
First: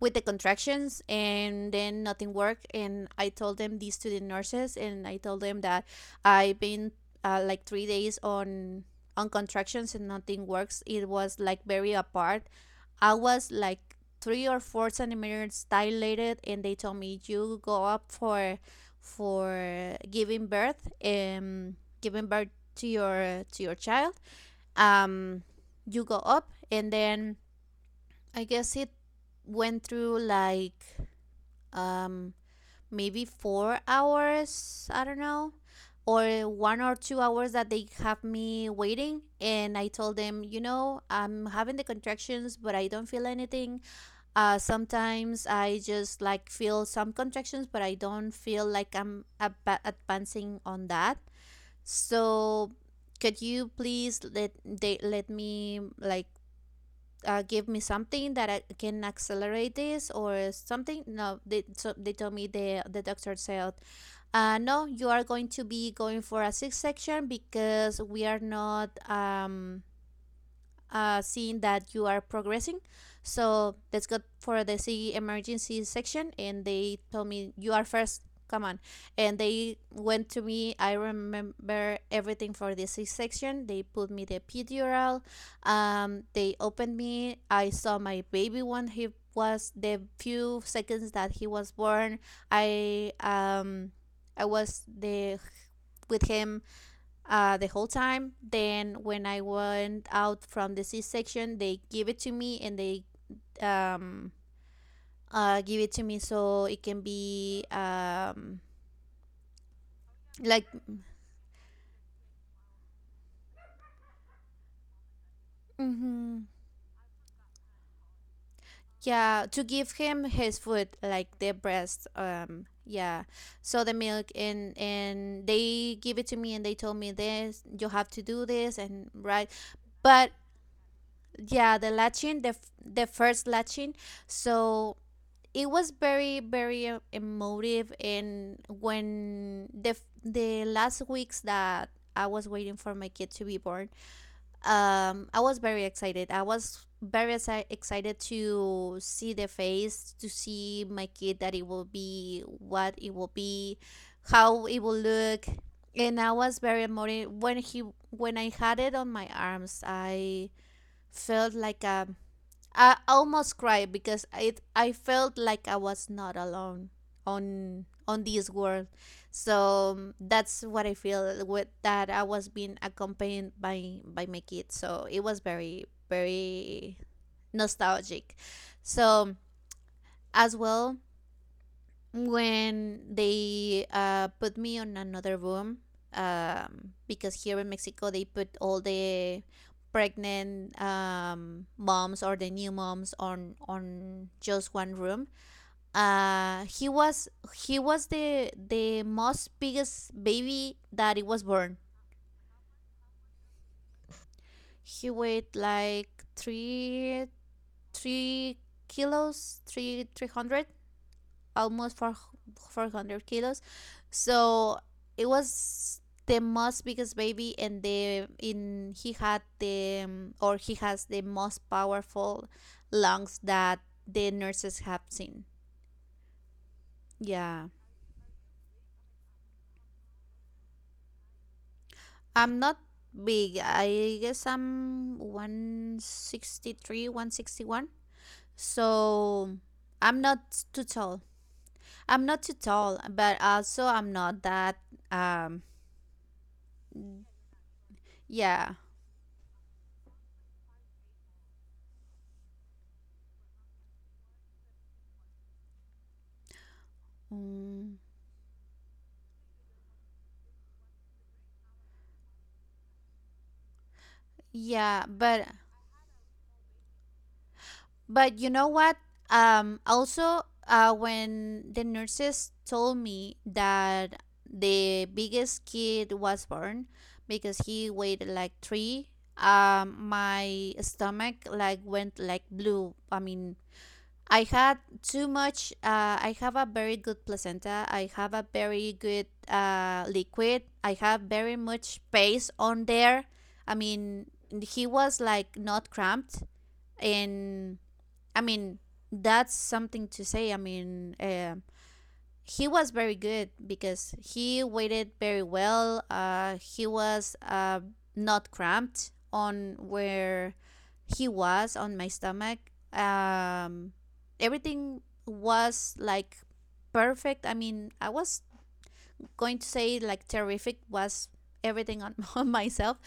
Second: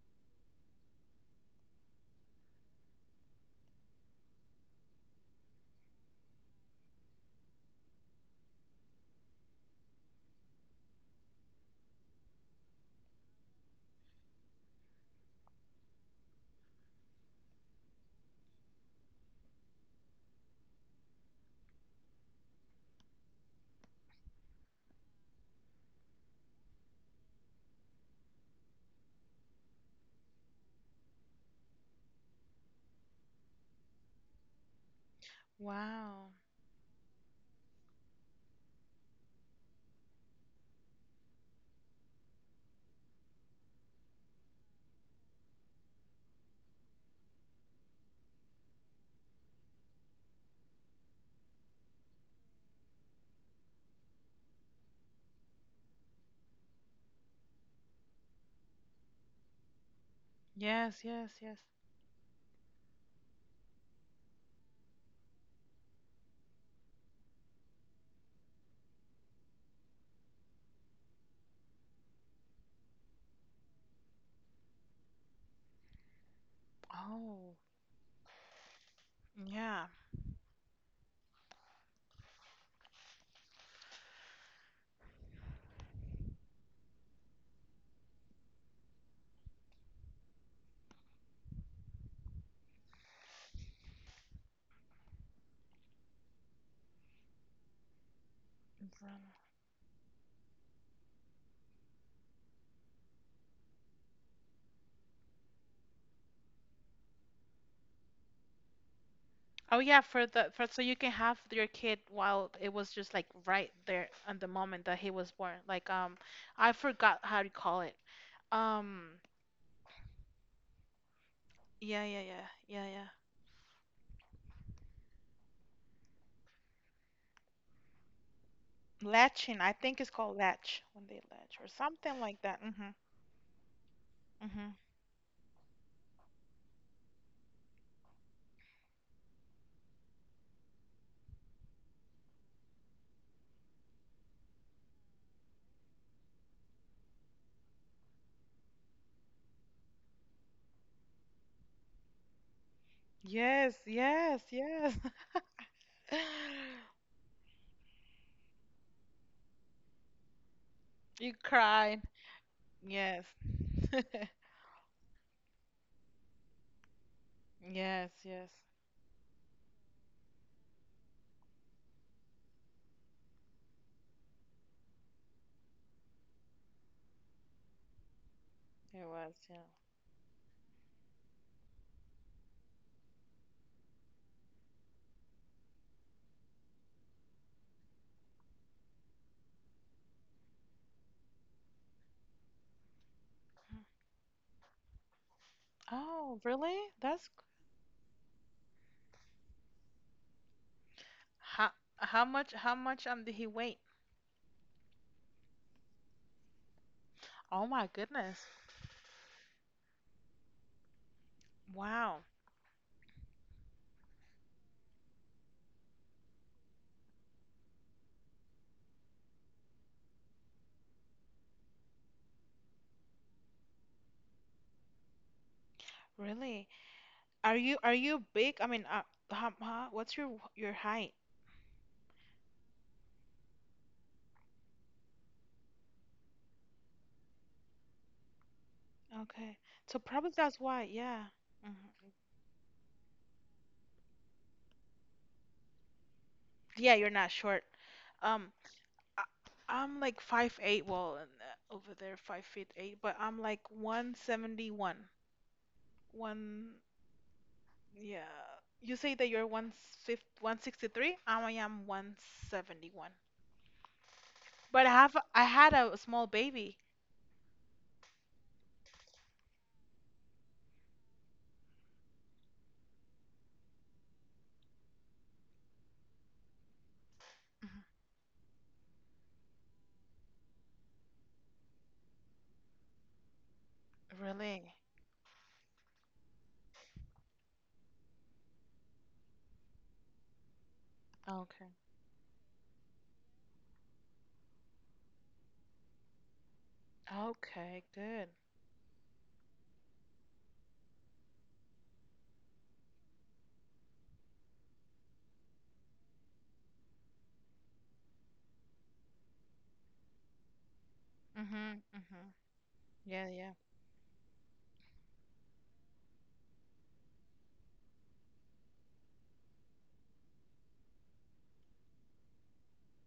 A: with the contractions, and then nothing worked. And I told them these to the nurses, and I told them that I've been, like 3 days on contractions, and nothing works. It was like very apart. I was like 3 or 4 centimeters dilated, and they told me you go up for giving birth, and giving birth to your child. Um, you go up, and then I guess it went through like um maybe 4 hours. I don't know,
B: Wow.
A: or 1 or 2 hours, that they have me waiting. And I told them, you know, I'm having the contractions but I don't feel anything. Uh, sometimes I just like feel some contractions, but I don't feel like I'm advancing on that. So, could you please let they, let me like, give me something that I can accelerate this or
B: Yes,
A: something?
B: yes,
A: No,
B: yes.
A: they, so they told me, the doctor said, no, you are going to be going for a six section because we are not seeing that you are progressing. So let's go for the CE emergency section. And they told me,
B: Oh,
A: you are first, come on. And they
B: yeah.
A: went to me. I remember everything for the C section. They put me the epidural. They opened me. I saw my baby when he was the few seconds that he was born. I um, I was the with him the whole time. Then when
B: Umbrella.
A: I went out from the C section, they give it to me and they um, give it to me so it can be
B: Oh yeah, for the
A: like
B: for so you can have your kid while it was just like right there on the moment that he was born. Like,
A: hmm
B: I forgot how to call it. Um,
A: yeah, to give him his food, like the breast,
B: yeah, yeah, yeah, yeah, yeah.
A: yeah, so the milk, and they give it to me and they told me this, you have to do this and right
B: Latching, I think it's
A: but
B: called latch, when they latch or
A: yeah, the
B: something
A: latching,
B: like that. Mhm,
A: the first latching.
B: mhm.
A: So it was very emotive. And when the last weeks that I was waiting for my kid to be born, I was very excited. I was very excited to see the face, to see my kid, that it will be what it will
B: Yes,
A: be,
B: yes,
A: how it will
B: yes.
A: look. And I was very
B: [laughs]
A: emotive when he when I had it on my arms, I
B: You
A: felt like
B: cried.
A: a, I
B: Yes,
A: almost cried because it I felt like I was not alone on
B: yes,
A: on this
B: yes.
A: world. So that's what I feel, with that I was being accompanied by my kids. So it was very nostalgic.
B: It
A: So
B: was, yeah.
A: as well, when they put me on another room, because here in Mexico they put all the pregnant, moms, or the new moms on just one room.
B: Oh,
A: Uh, he
B: really?
A: was
B: That's
A: he was the most biggest baby that it was
B: how
A: born.
B: how much did he wait?
A: He weighed like
B: Oh my goodness.
A: three kilos, three hundred, almost
B: Wow,
A: four hundred kilos. So it was the most biggest baby, and the in he had the or he has the most powerful lungs that the nurses have seen.
B: really?
A: Yeah,
B: Are you big? I mean, how, what's your height?
A: I'm not big. I guess I'm 163, 161. So
B: Okay, so
A: I'm
B: probably
A: not
B: that's
A: too
B: why.
A: tall.
B: Yeah, hmm,
A: I'm not too tall, but also I'm not that um
B: yeah, you're not short. Um,
A: yeah.
B: I, I'm like 5'8". Well, and, over there, 5 feet eight, but I'm like 171. One,
A: Mm,
B: yeah. You say that you're one fifty one sixty three. I am 171. But
A: yeah,
B: I had a small baby.
A: but you know what? Also, when the nurses told me that the biggest kid was born because
B: Mhm.
A: he weighed like three, my stomach like went like blue. I mean, I
B: Really?
A: had too much. I have a very good placenta. I have a very good liquid. I have very
B: Okay.
A: much space on there. I mean, he was like not cramped, and
B: Okay, good.
A: I mean, that's something to say. I mean, he was very good because he waited very well. He was not cramped on where he
B: Mm-hmm.
A: was on my
B: Mm-hmm.
A: stomach.
B: Yeah, yeah.
A: Um, everything was like perfect. I mean, I was going to say like terrific was everything on, [laughs] on myself,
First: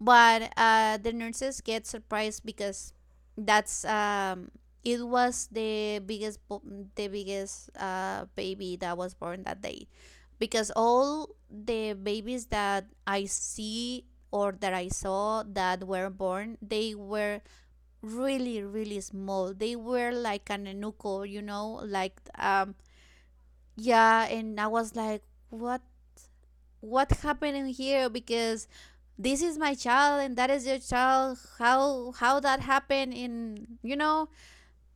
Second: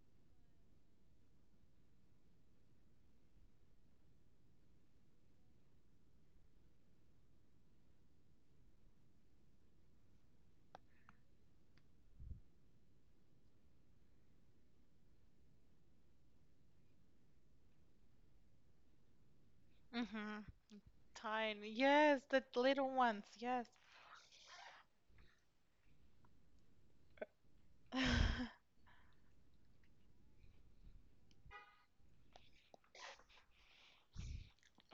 A: but the nurses get surprised because that's it was the biggest baby that was born that day, because all the babies that I see or that I saw that were born, they were really small. They were
B: Mm-hmm.
A: like an enuco, you
B: Tiny.
A: know, like
B: Yes, the little ones. Yes. [laughs]
A: yeah. And I was like, what what happened here? Because
B: [sighs]
A: this is my child and that is your child. How that happened in, you know,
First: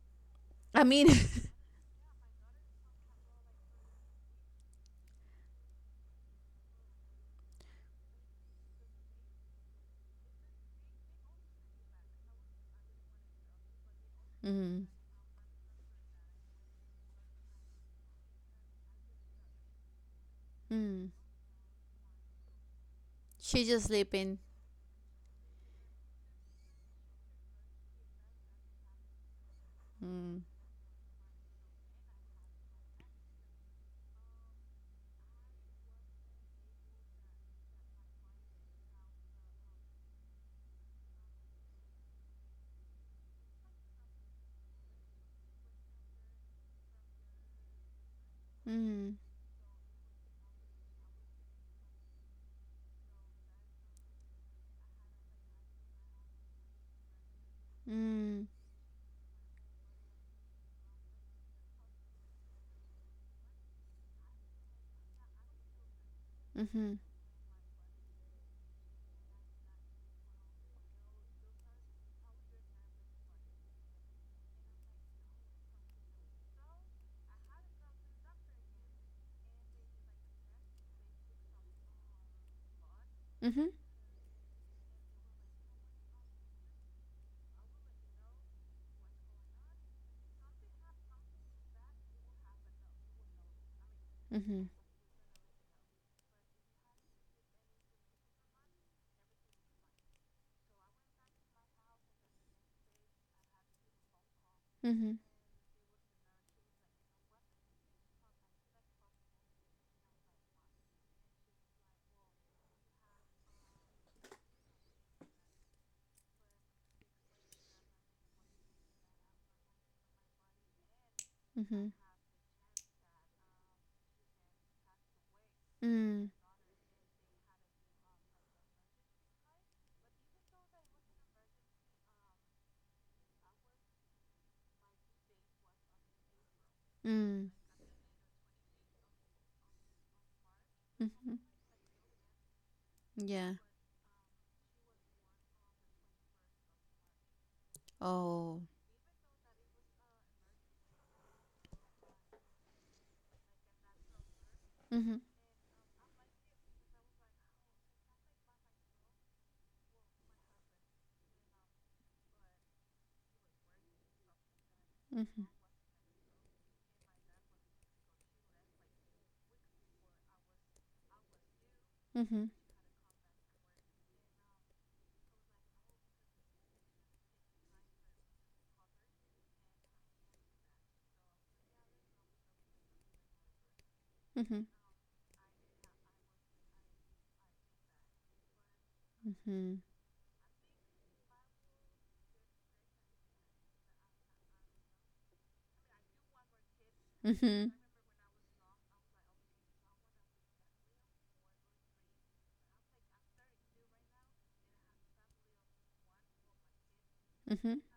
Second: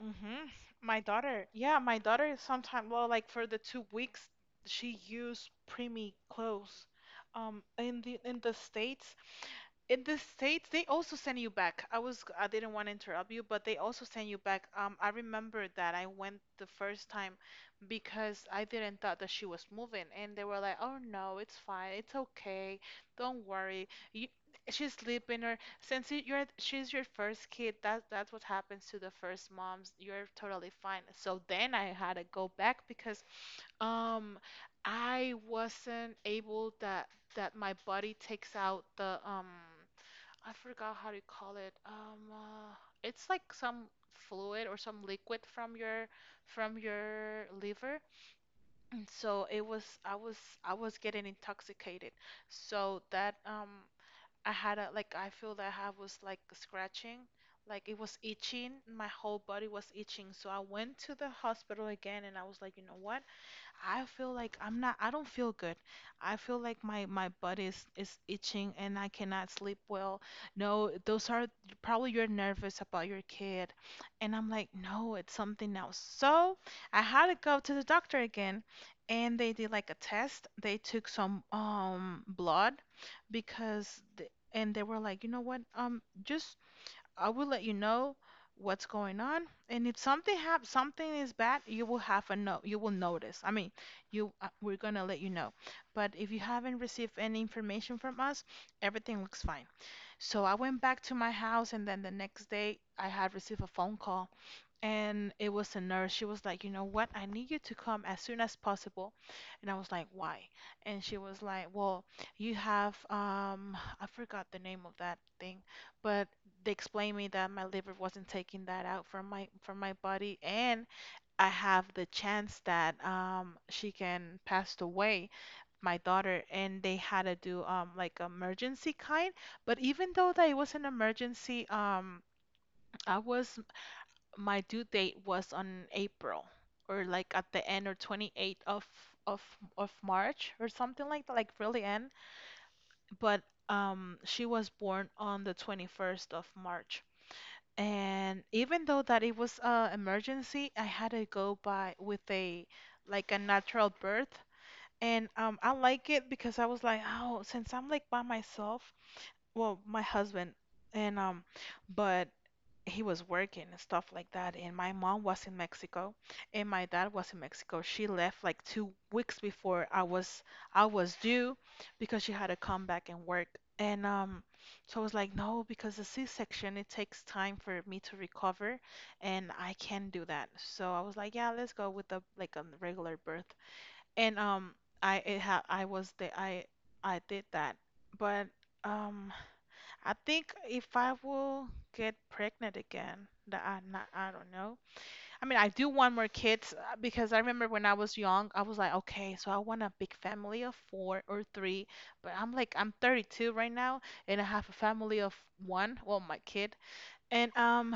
B: Mm-hmm.
A: I
B: My
A: mean.
B: daughter.
A: [laughs]
B: Yeah, my daughter sometimes, well, like for the 2 weeks, she used preemie clothes. Um, in the in the States, In the States, they also send you back. I didn't want to interrupt you, but they also send you back.
A: Mm,
B: I remember that I went the first time because I didn't thought that she was moving, and they were like, "Oh
A: mm,
B: no, it's fine, it's okay, don't
A: she's just
B: worry. You,
A: sleeping.
B: she's sleeping, or since you're, she's your first kid, that's what happens to the first moms. You're
A: Mm,
B: totally fine." So then I had to go back because um, I wasn't able that my body takes out the, I forgot how to call it. It's like some fluid or some liquid from your liver. [clears throat]
A: mm,
B: So it was I was I was getting intoxicated. So that, I feel that I was like scratching, like it was
A: mm,
B: itching. My whole body was itching. So I went to the hospital again, and I was like, you know what? I feel like, I don't feel good. I feel like
A: mm-hmm,
B: my butt is itching, and I cannot sleep well. No, those are probably you're nervous about your kid. And I'm like, "No, it's something else." So, I had to go to the doctor again, and they did like a test. They took some blood
A: mm-hmm,
B: because and they were like, "You know what? Just I will let you know what's going on. And if something is bad, you will have a no you will notice. I mean, you
A: mm-hmm,
B: we're gonna let you know. But if you haven't received any information from us, everything looks fine." So I went back to my house, and then the next day I had received a phone call,
A: mm-hmm,
B: and it was a nurse. She was like, "You know what? I need you to come as soon as possible." And I was like, "Why?" And she was like, "Well, you have I forgot the name of that thing, but they explained me that my liver wasn't taking that out from my body, and I
A: mm-hmm,
B: have the chance that, she can pass away, my
A: mm,
B: daughter, and they had to do, like emergency kind. But even though that it was an emergency, I was my due date was on April, or like
A: mm,
B: at the end, or 28th of of March or something like that,
A: mm-hmm,
B: like really end. But
A: yeah,
B: she was born on the 21st of March. And
A: oh,
B: even though that it was a emergency, I had to go by with a like a natural birth.
A: mm-hmm,
B: And, I like it because I was like, oh, since I'm like by myself, well, my husband, and but he was working and stuff like that. And my mom
A: mm-hmm,
B: was in Mexico, and my dad was in Mexico. She left like 2 weeks before I was due, because she
A: mm-hmm,
B: had to come back and work. And, so I was like, no, because the C-section, it takes time for me to recover, and I can do that. So I was like, yeah, let's go with the like a regular birth. And,
A: mm-hmm,
B: I it ha I was the I did that. But um.
A: mm-hmm,
B: I think if I will get pregnant again, that I don't know. I mean, I do want more kids, because I
A: mm-hmm,
B: remember when I was young, I was like, okay, so I want a big family of four or three. But I'm like, I'm 32 right now, and I have a family of one, well, my kid. And
A: mm-hmm,
B: um,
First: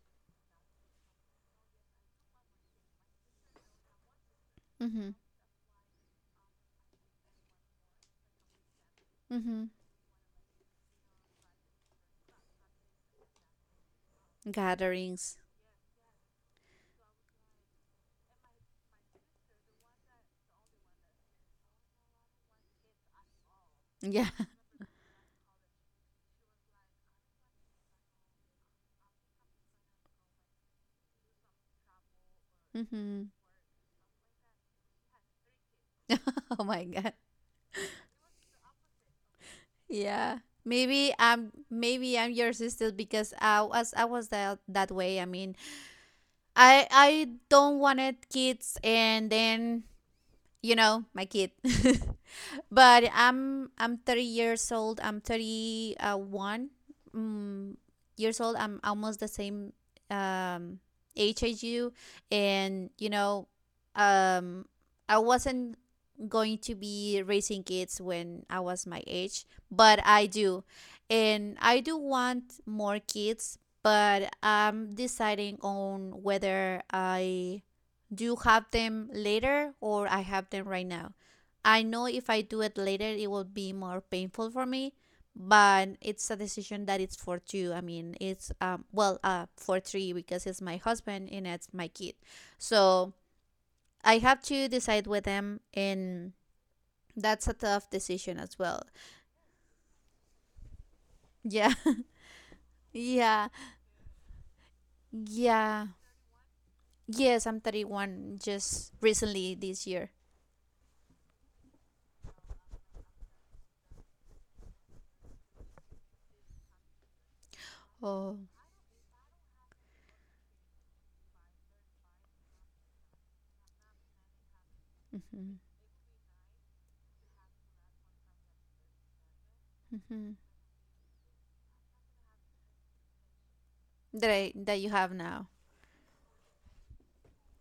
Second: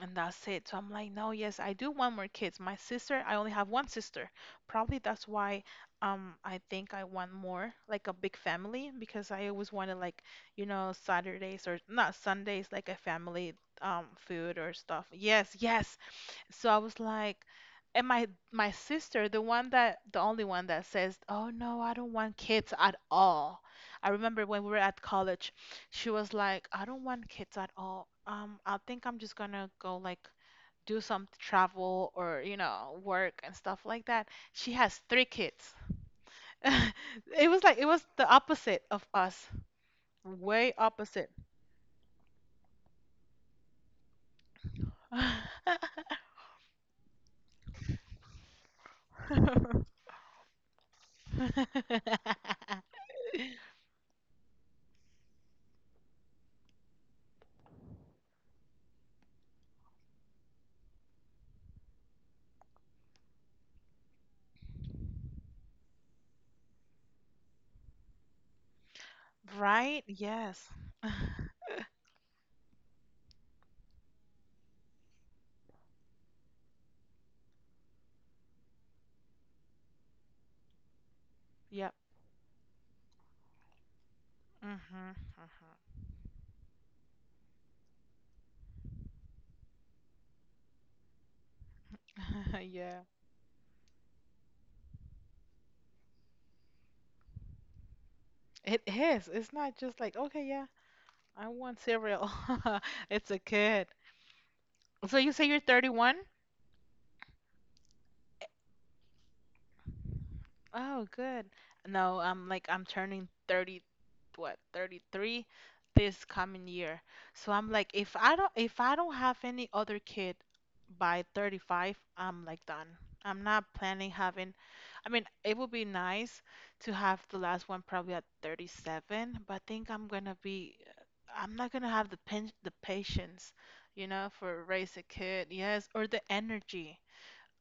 B: and that's it. So I'm like, no, yes, I do want more kids. My sister, I only have one sister. Probably
A: mm-hmm,
B: that's why, I think I want more, like a big family, because I
A: mm-hmm.
B: always wanted like, you know, Saturdays, or not Sundays, like a family, food or stuff.
A: Gatherings.
B: Yes, yes. So I was like, and my sister, the only one that says, "Oh no, I don't want kids at all." I
A: Yeah.
B: remember when we were at college, she was like, I don't want kids at all. I think I'm just gonna go like, do some travel or, you
A: [laughs]
B: know,
A: Mm-hmm.
B: work and stuff like that. She has three kids.
A: Oh my god.
B: [laughs] It was the opposite of us.
A: Yeah.
B: Way
A: Maybe
B: opposite.
A: I'm, maybe I'm your sister, because I was that that way. I mean, I don't wanted kids, and then,
B: [laughs]
A: you know, my kid. [laughs] But i'm 30 years old, I'm 31, mm, years old. I'm almost the same, um, age as you. And you know, um, I wasn't going to be raising kids when I was my age, but
B: Right?
A: I do.
B: Yes.
A: And I do want more kids, but I'm deciding on whether I do you have them later, or I have them right now? I
B: Yep.
A: know if I do it later, it will be more painful for me,
B: Mm-hmm.
A: but it's a decision that it's for two. I mean, it's well for three, because it's my husband and it's my kid.
B: [laughs] Yeah.
A: So I have to decide with them, and that's a tough decision as well.
B: It is. It's not just like, okay, yeah, I
A: Yeah,
B: want cereal. [laughs]
A: [laughs]
B: It's a
A: yeah,
B: kid. So you say you're
A: yeah.
B: 31?
A: Yes, I'm 31 just recently this year.
B: Oh, good. No, I'm like, I'm turning 30, what, 33 this coming year. So I'm like, if I
A: Oh,
B: don't have any other kid by 35, I'm like done. I'm not planning having. I mean,
A: mm-hmm.
B: it would be nice to have the last one probably at 37, but I think
A: Mm-hmm.
B: I'm not gonna have the patience, you know,
A: That I,
B: for
A: that you
B: raise a
A: have now.
B: kid. Yes, or the energy.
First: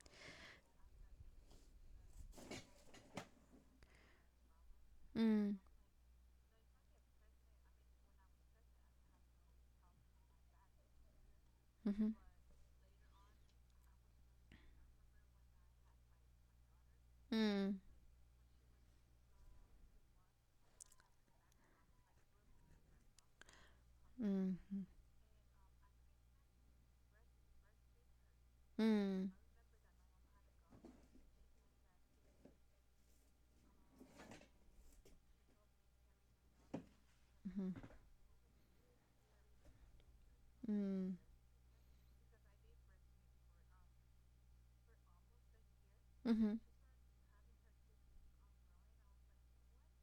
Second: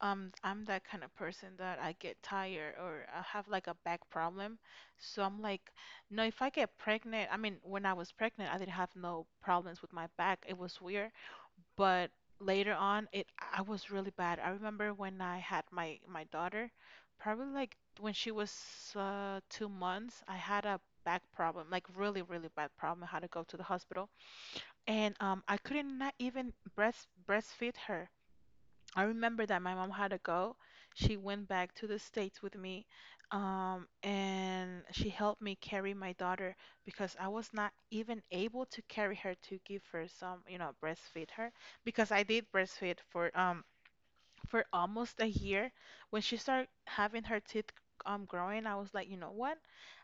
B: I'm that kind of person that I get tired, or I have like a back problem. So I'm
A: Mm.
B: like, no, if I get pregnant, I mean, when I was pregnant, I didn't have no problems with my back. It was weird, but
A: Mhm.
B: later on, it I was really bad. I remember when I had my daughter, probably like
A: Mm.
B: when she was, 2 months, I had a back problem, like really, really bad problem. I had to go to the hospital,
A: Mhm.
B: and, I couldn't not even breastfeed her. I
A: Mm.
B: remember that my mom had to go. She went back to the States with me, and she helped me carry my daughter because I was not
A: Mhm.
B: even able to carry her, to give her some, you know,
A: Mm.
B: breastfeed her, because I did breastfeed for almost a year. When she
A: Mhm.
B: started having her teeth, growing, I was like, you know what?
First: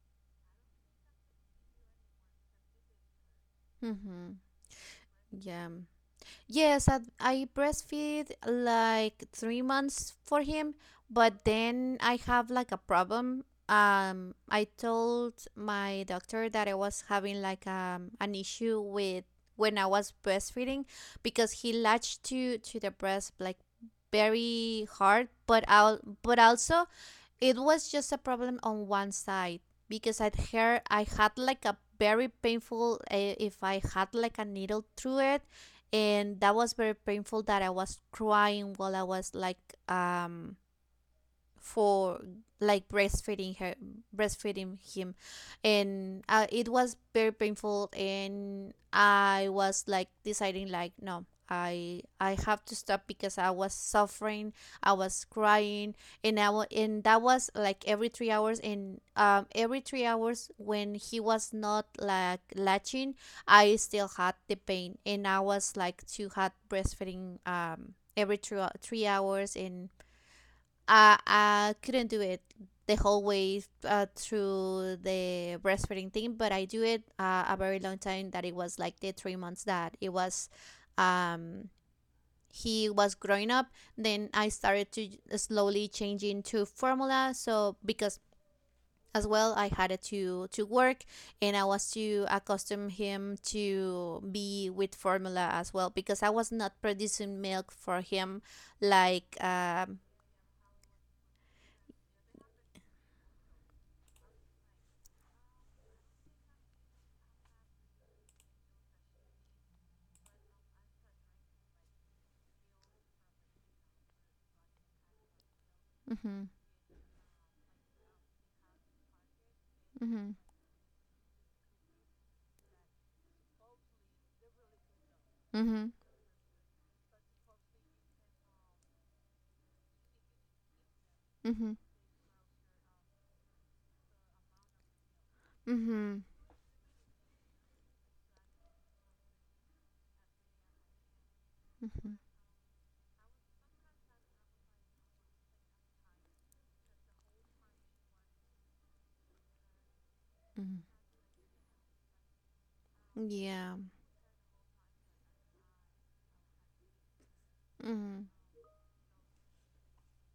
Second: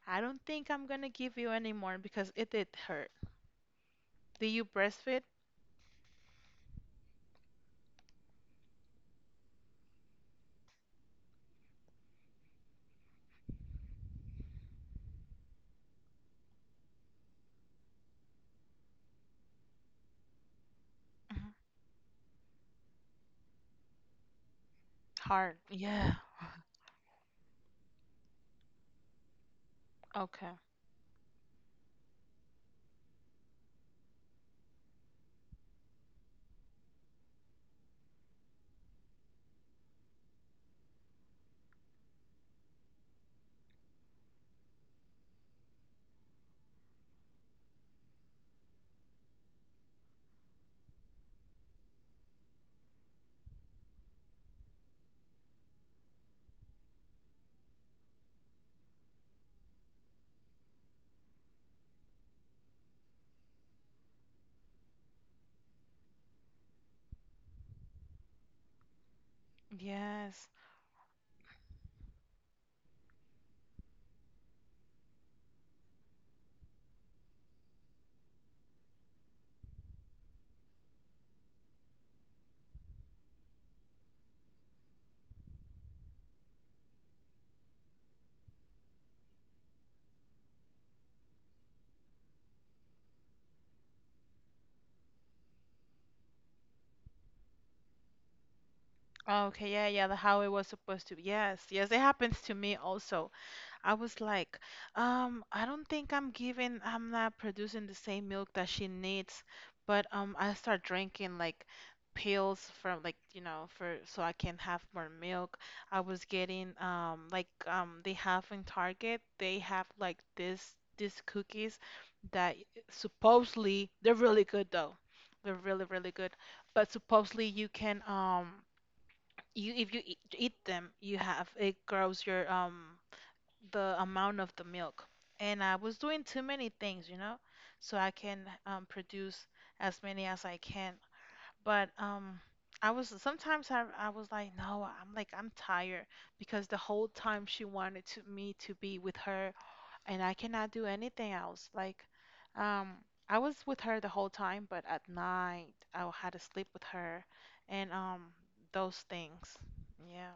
B: I don't think I'm gonna give you anymore because it did hurt.
A: Mhm.
B: Do you breastfeed?
A: Yeah. Yes, I breastfeed like 3 months for him, but then I have like a problem. I told my doctor that I was having like an issue with when I was breastfeeding,
B: Mhm.
A: because he latched to the breast like very hard,
B: Hard.
A: but I'll,
B: Yeah.
A: but
B: [laughs]
A: also, it was just a problem on one side, because I'd
B: Okay.
A: her I had like a very painful if I had like a needle through it, and that was very painful that I was crying while I was like, um for like breastfeeding her breastfeeding him. And it was very painful, and I was like deciding like, no, i have to stop, because I was suffering, I was crying. And that was like every 3 hours, and every 3 hours when he was not like latching, I still had the pain, and I was like to had breastfeeding, every 3 three hours. And
B: Yes.
A: I couldn't do it the whole way through the breastfeeding thing, but I do it a very long time. That it was like the 3 months that it was, um, he was growing up. Then I started to slowly changing to formula, so because as well I had to work, and I was to accustom him to be with formula as well, because I was not producing milk for him like.
B: Oh, okay, yeah, yeah, the how it was supposed to be. Yes, yes, it happens to me also. I was like, I don't think I'm giving, I'm not producing the same milk that she needs, but, I start drinking like pills from, like, you know, for so I can have more milk. I was
A: Hmm,
B: getting like they have in Target, they have like
A: hmm,
B: this these cookies that supposedly they're really good though. They're really,
A: hmm.
B: really good. But supposedly you can you if you eat them, you have
A: Mm-hmm.
B: it grows your the amount of the milk. And I was
A: Mm-hmm.
B: doing too many things, you know, so I can produce as many as I can. But
A: Mm-hmm.
B: I was sometimes I was like, no, I'm like I'm tired because the whole time she wanted to me to be with her, and I cannot
A: Mm-hmm.
B: do anything else. Like, um, I was
A: Yeah.
B: with her the whole time, but at night I had to sleep with her, and
A: Mm-hmm.
B: those things. Yeah.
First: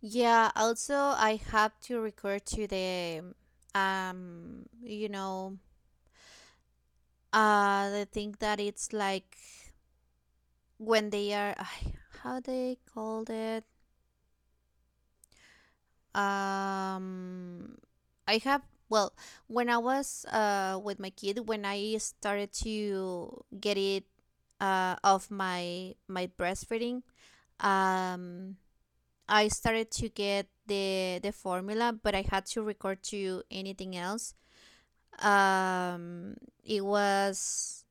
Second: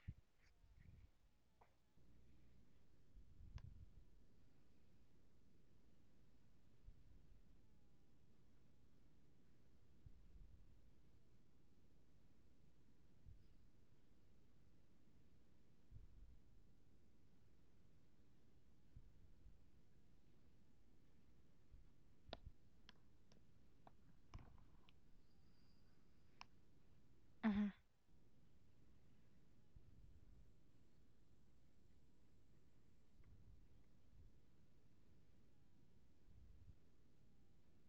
A: Yeah. Also, I have to refer to the, you know, the thing that it's like when they are, ay, how they called it. Um, I have. Well, when I was with my kid, when I started to get it off my breastfeeding,
B: hmm
A: um I started to get the formula, but I had to record to anything else. Um, it was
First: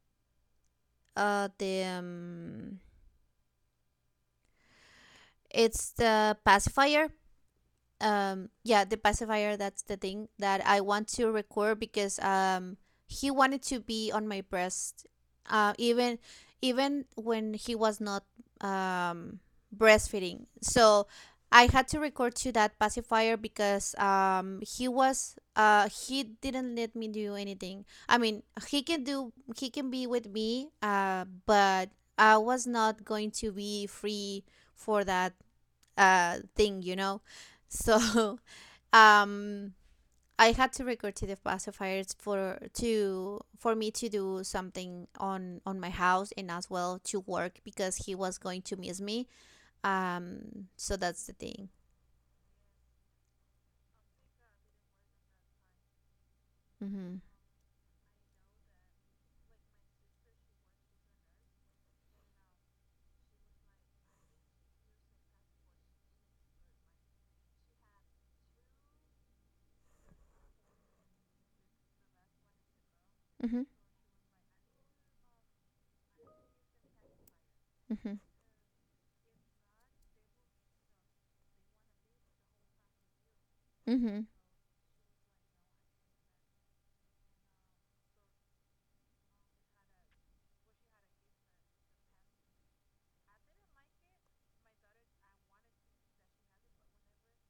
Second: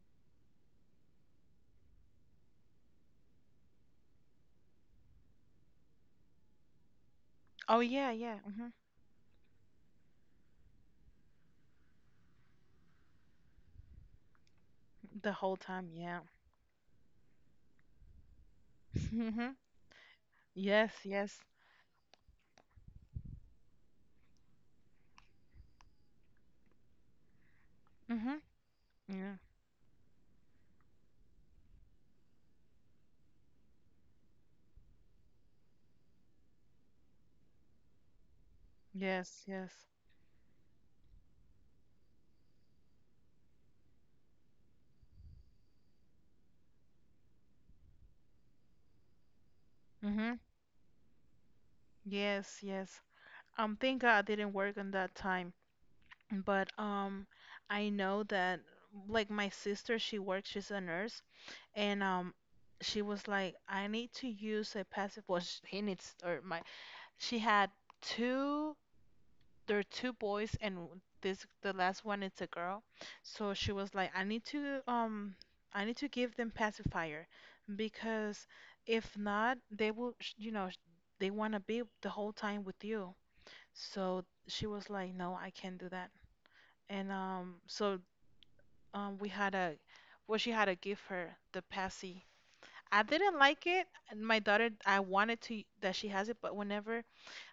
A: the it's the pacifier,
B: Oh yeah, yeah. hmm
A: yeah, the pacifier. That's the thing that I want to record, because he wanted to be on my breast,
B: The whole time,
A: even,
B: yeah.
A: even when he was not um
B: hmm
A: breastfeeding.
B: Yes,
A: So
B: yes.
A: I had to record to that pacifier, because he was he didn't let me do anything. I
B: hmm
A: mean, he can do,
B: Yeah.
A: he can be with me, but I was not going to be free for that, thing, you know. So [laughs]
B: Yes,
A: um
B: yes.
A: I had to record to the pacifiers for to for me to do something on my house, and as well to work, because he was going to miss me.
B: hmm
A: Um, so that's the thing.
B: Yes, yes. Thank God I didn't work on that time. But
A: Mhm.
B: I know that like my sister, she works, she's a nurse, and she was like, I need to use a passive. Well, he needs or my. She had two. There are two boys and this the last one it's a girl. So
A: Mhm.
B: she was like, I need to give them pacifier
A: Mhm.
B: because if not, they will you know, they want to be the whole time with you. So
A: Mhm.
B: she was like, "No, I can't do that." And so we had a, well, she had to give her the passy. I didn't like it. And my daughter, I wanted to that she has it, but whenever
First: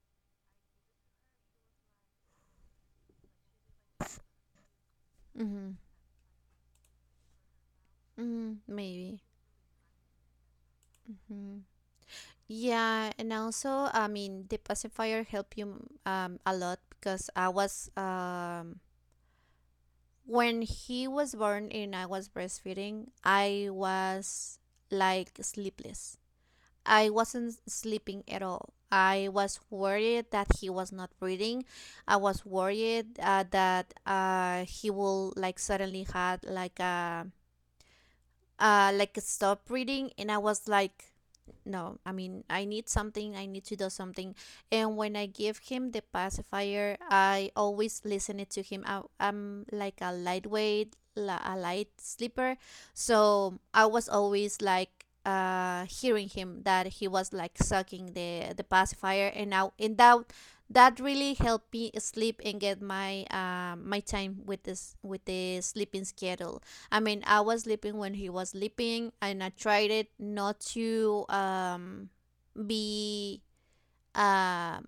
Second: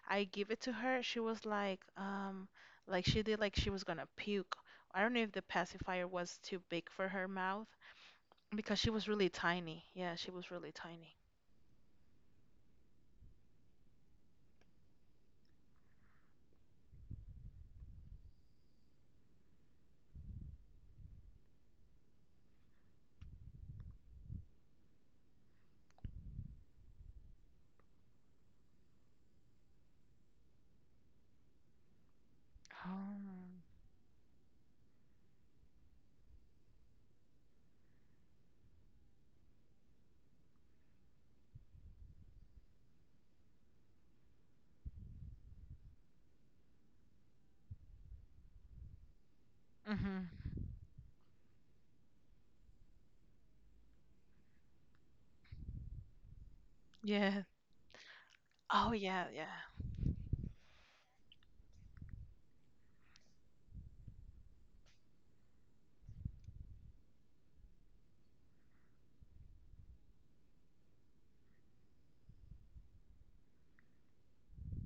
B: I give it to her. She was like she did like she was gonna puke. I don't know if the
A: Mhm.
B: pacifier was too big for her mouth
A: Mhm.
B: because she was
A: Maybe.
B: really tiny. Yeah, she was really tiny.
A: Mhm. Yeah, and also, I mean, the pacifier helped you a lot, because I was when he was born and I was breastfeeding, I was like sleepless. I wasn't sleeping at all. I was worried that he was not breathing. I was worried uh,
B: Oh.
A: that uh, he will like suddenly had like a, like stop reading. And I was like, no, I mean, I need something, I need to do something. And when I give him the pacifier, I always listen it to him. I'm like a
B: Mhm.
A: a light sleeper. So I was always like hearing him that he was
B: Yeah.
A: like sucking the
B: Oh yeah,
A: pacifier
B: yeah.
A: and now and that, that really helped me sleep and get my my time with this, with the sleeping schedule. I mean, I was sleeping when he was sleeping, and I tried it not to be uh,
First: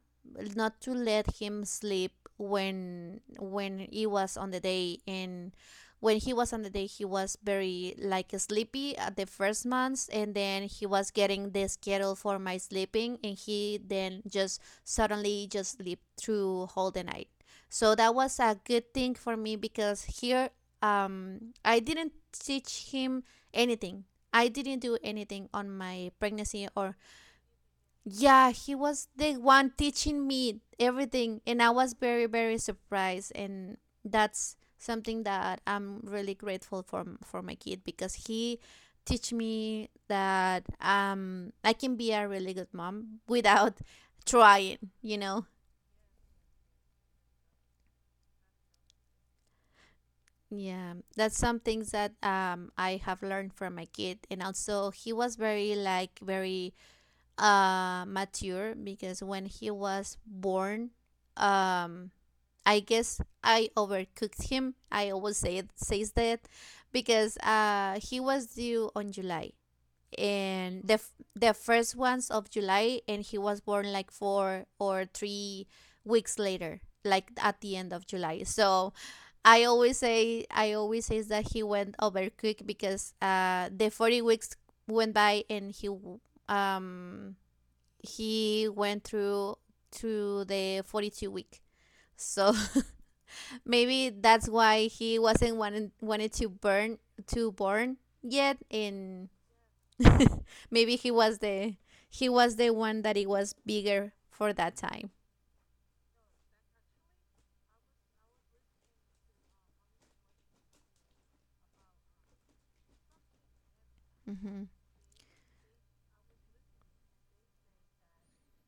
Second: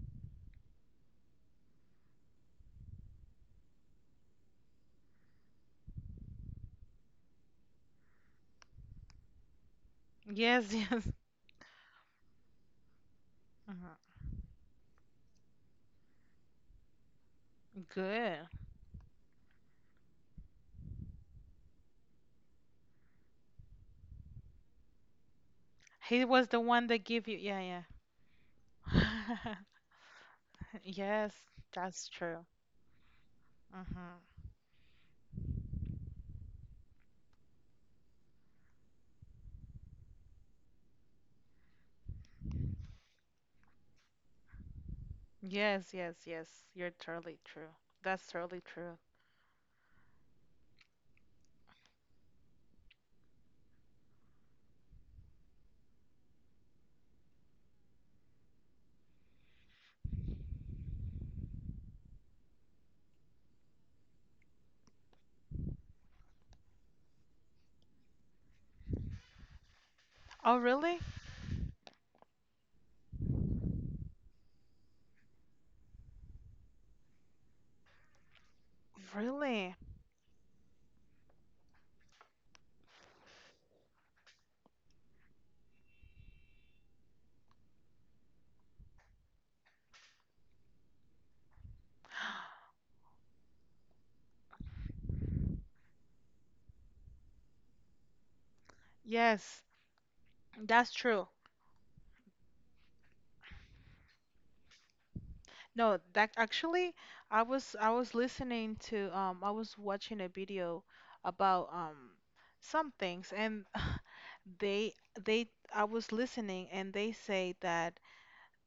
A: not to let him sleep when he was on the day. And when he was on the day, he was very like sleepy at the first months, and then
B: Yes,
A: he
B: [laughs] yes.
A: was getting the schedule for my sleeping, and he
B: Mhm.
A: then just suddenly just sleep through whole the night. So that was
B: Good.
A: a good thing for me, because here I didn't teach him anything, I didn't do anything on my
B: He was the
A: pregnancy,
B: one
A: or
B: that gave you. Yeah,
A: yeah, he was the
B: yeah. [laughs]
A: one teaching me
B: Yes,
A: everything. And I was
B: that's
A: very,
B: true.
A: very surprised. And
B: Mhm.
A: that's something that I'm really grateful for for my kid, because he teach me that I can be a really good mom without [laughs] trying, you know.
B: Yes, yes, yes. You're totally true. That's totally true.
A: Yeah, that's some things that I have learned from my kid. And also he was very like very mature, because when he was born, um I guess I overcooked him. I always say it, says that, because he was due on July,
B: Oh,
A: and
B: really?
A: the first ones of July, and he was born like 4 or 3 weeks later, like at the end of July. So I
B: Really?
A: always say, I always says that he went overcooked, because the 40 weeks went by, and um he went through to the 42 week. So
B: [gasps]
A: [laughs] maybe that's why he wasn't wanted wanted to burn to born yet in.
B: Yes.
A: [laughs]
B: That's
A: Maybe he
B: true.
A: was the, he was the one that it was bigger for that time.
B: No, that actually, I was listening to I was watching a video about some things and [laughs]
A: Mhm.
B: they they I was listening and they say that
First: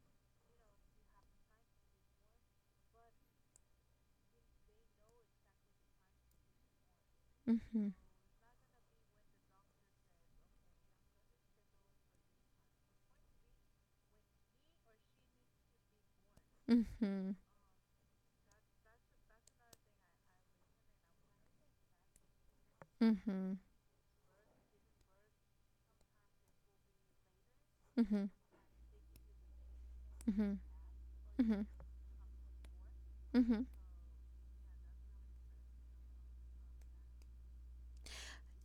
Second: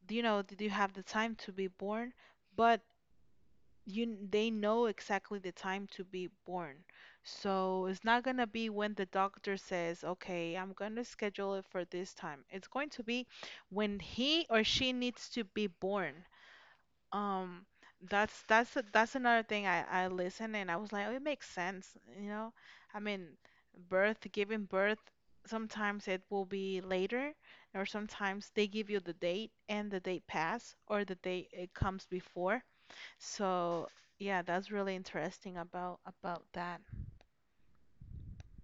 B: you know did you have the time to be born but they know exactly the time to be born, so
A: Mhm.
B: it's not gonna be when the doctor says okay I'm gonna schedule it for this time, it's going to be when he or she needs to be born.
A: Mhm.
B: Um, that's that's another thing I listened and I was like, oh, it makes sense, you know? I mean,
A: Mhm.
B: birth, giving birth, sometimes it will be later, or
A: Mhm.
B: sometimes they give you the date and the date
A: Mhm.
B: pass, or the date
A: Mhm.
B: it comes before.
A: Mhm.
B: So yeah, that's really interesting about that.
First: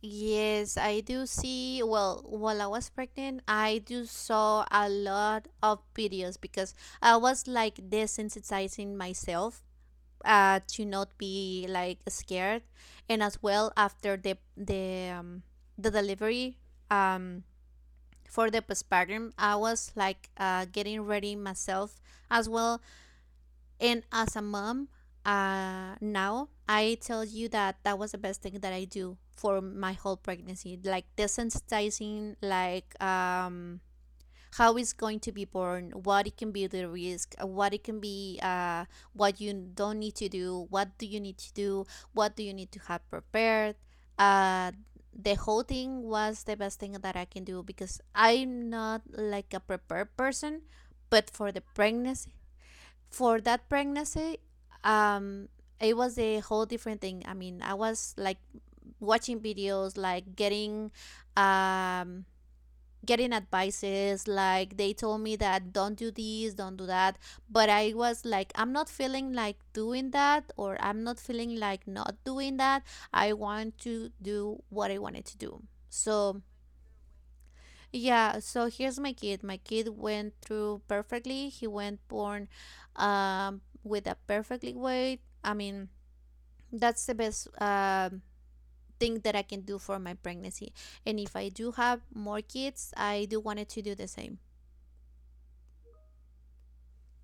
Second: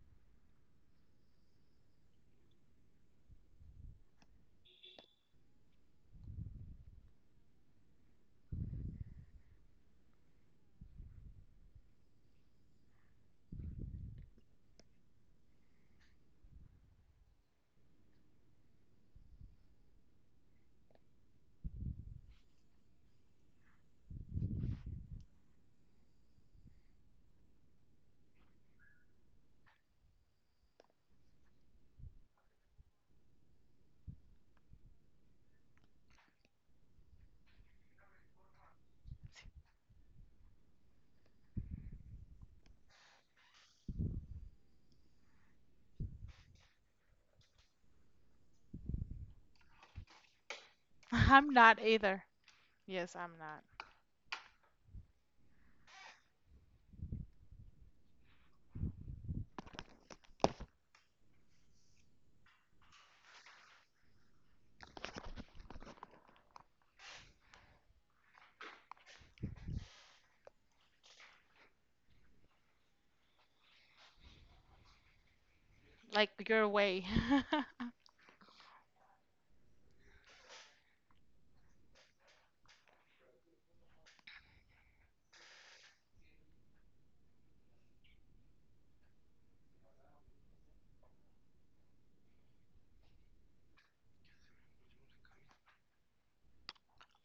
A: Yes, I do see. Well, while I was pregnant, I do saw a lot of videos, because I was like desensitizing myself, to not be like scared. And as well after the the delivery, um, for the postpartum, I was like getting ready myself as well, and as a mom. Now I tell you that that was the best thing that I do for my whole pregnancy, like desensitizing, like how it's going to be born, what it can be the risk, what it can be, what you don't need to do, what do you need to do, what do you need to have prepared. Uh, the whole thing was the best thing that I can do because I'm not like a prepared person,
B: [laughs]
A: but
B: I'm
A: for the
B: not either.
A: pregnancy,
B: Yes, I'm
A: for
B: not.
A: that pregnancy, um, it was a whole different thing. I mean, I was like watching videos, like getting um getting advices like they told me that don't do this don't do that but I was like I'm not feeling like doing that or I'm not feeling like not doing that I want to do what I wanted to do so
B: Like your way. [laughs]
A: yeah, so here's my kid. My kid went through perfectly. He went born with a perfectly weight. I mean, that's the best thing that I can do for my pregnancy, and if I do have more kids, I do wanted to do the same.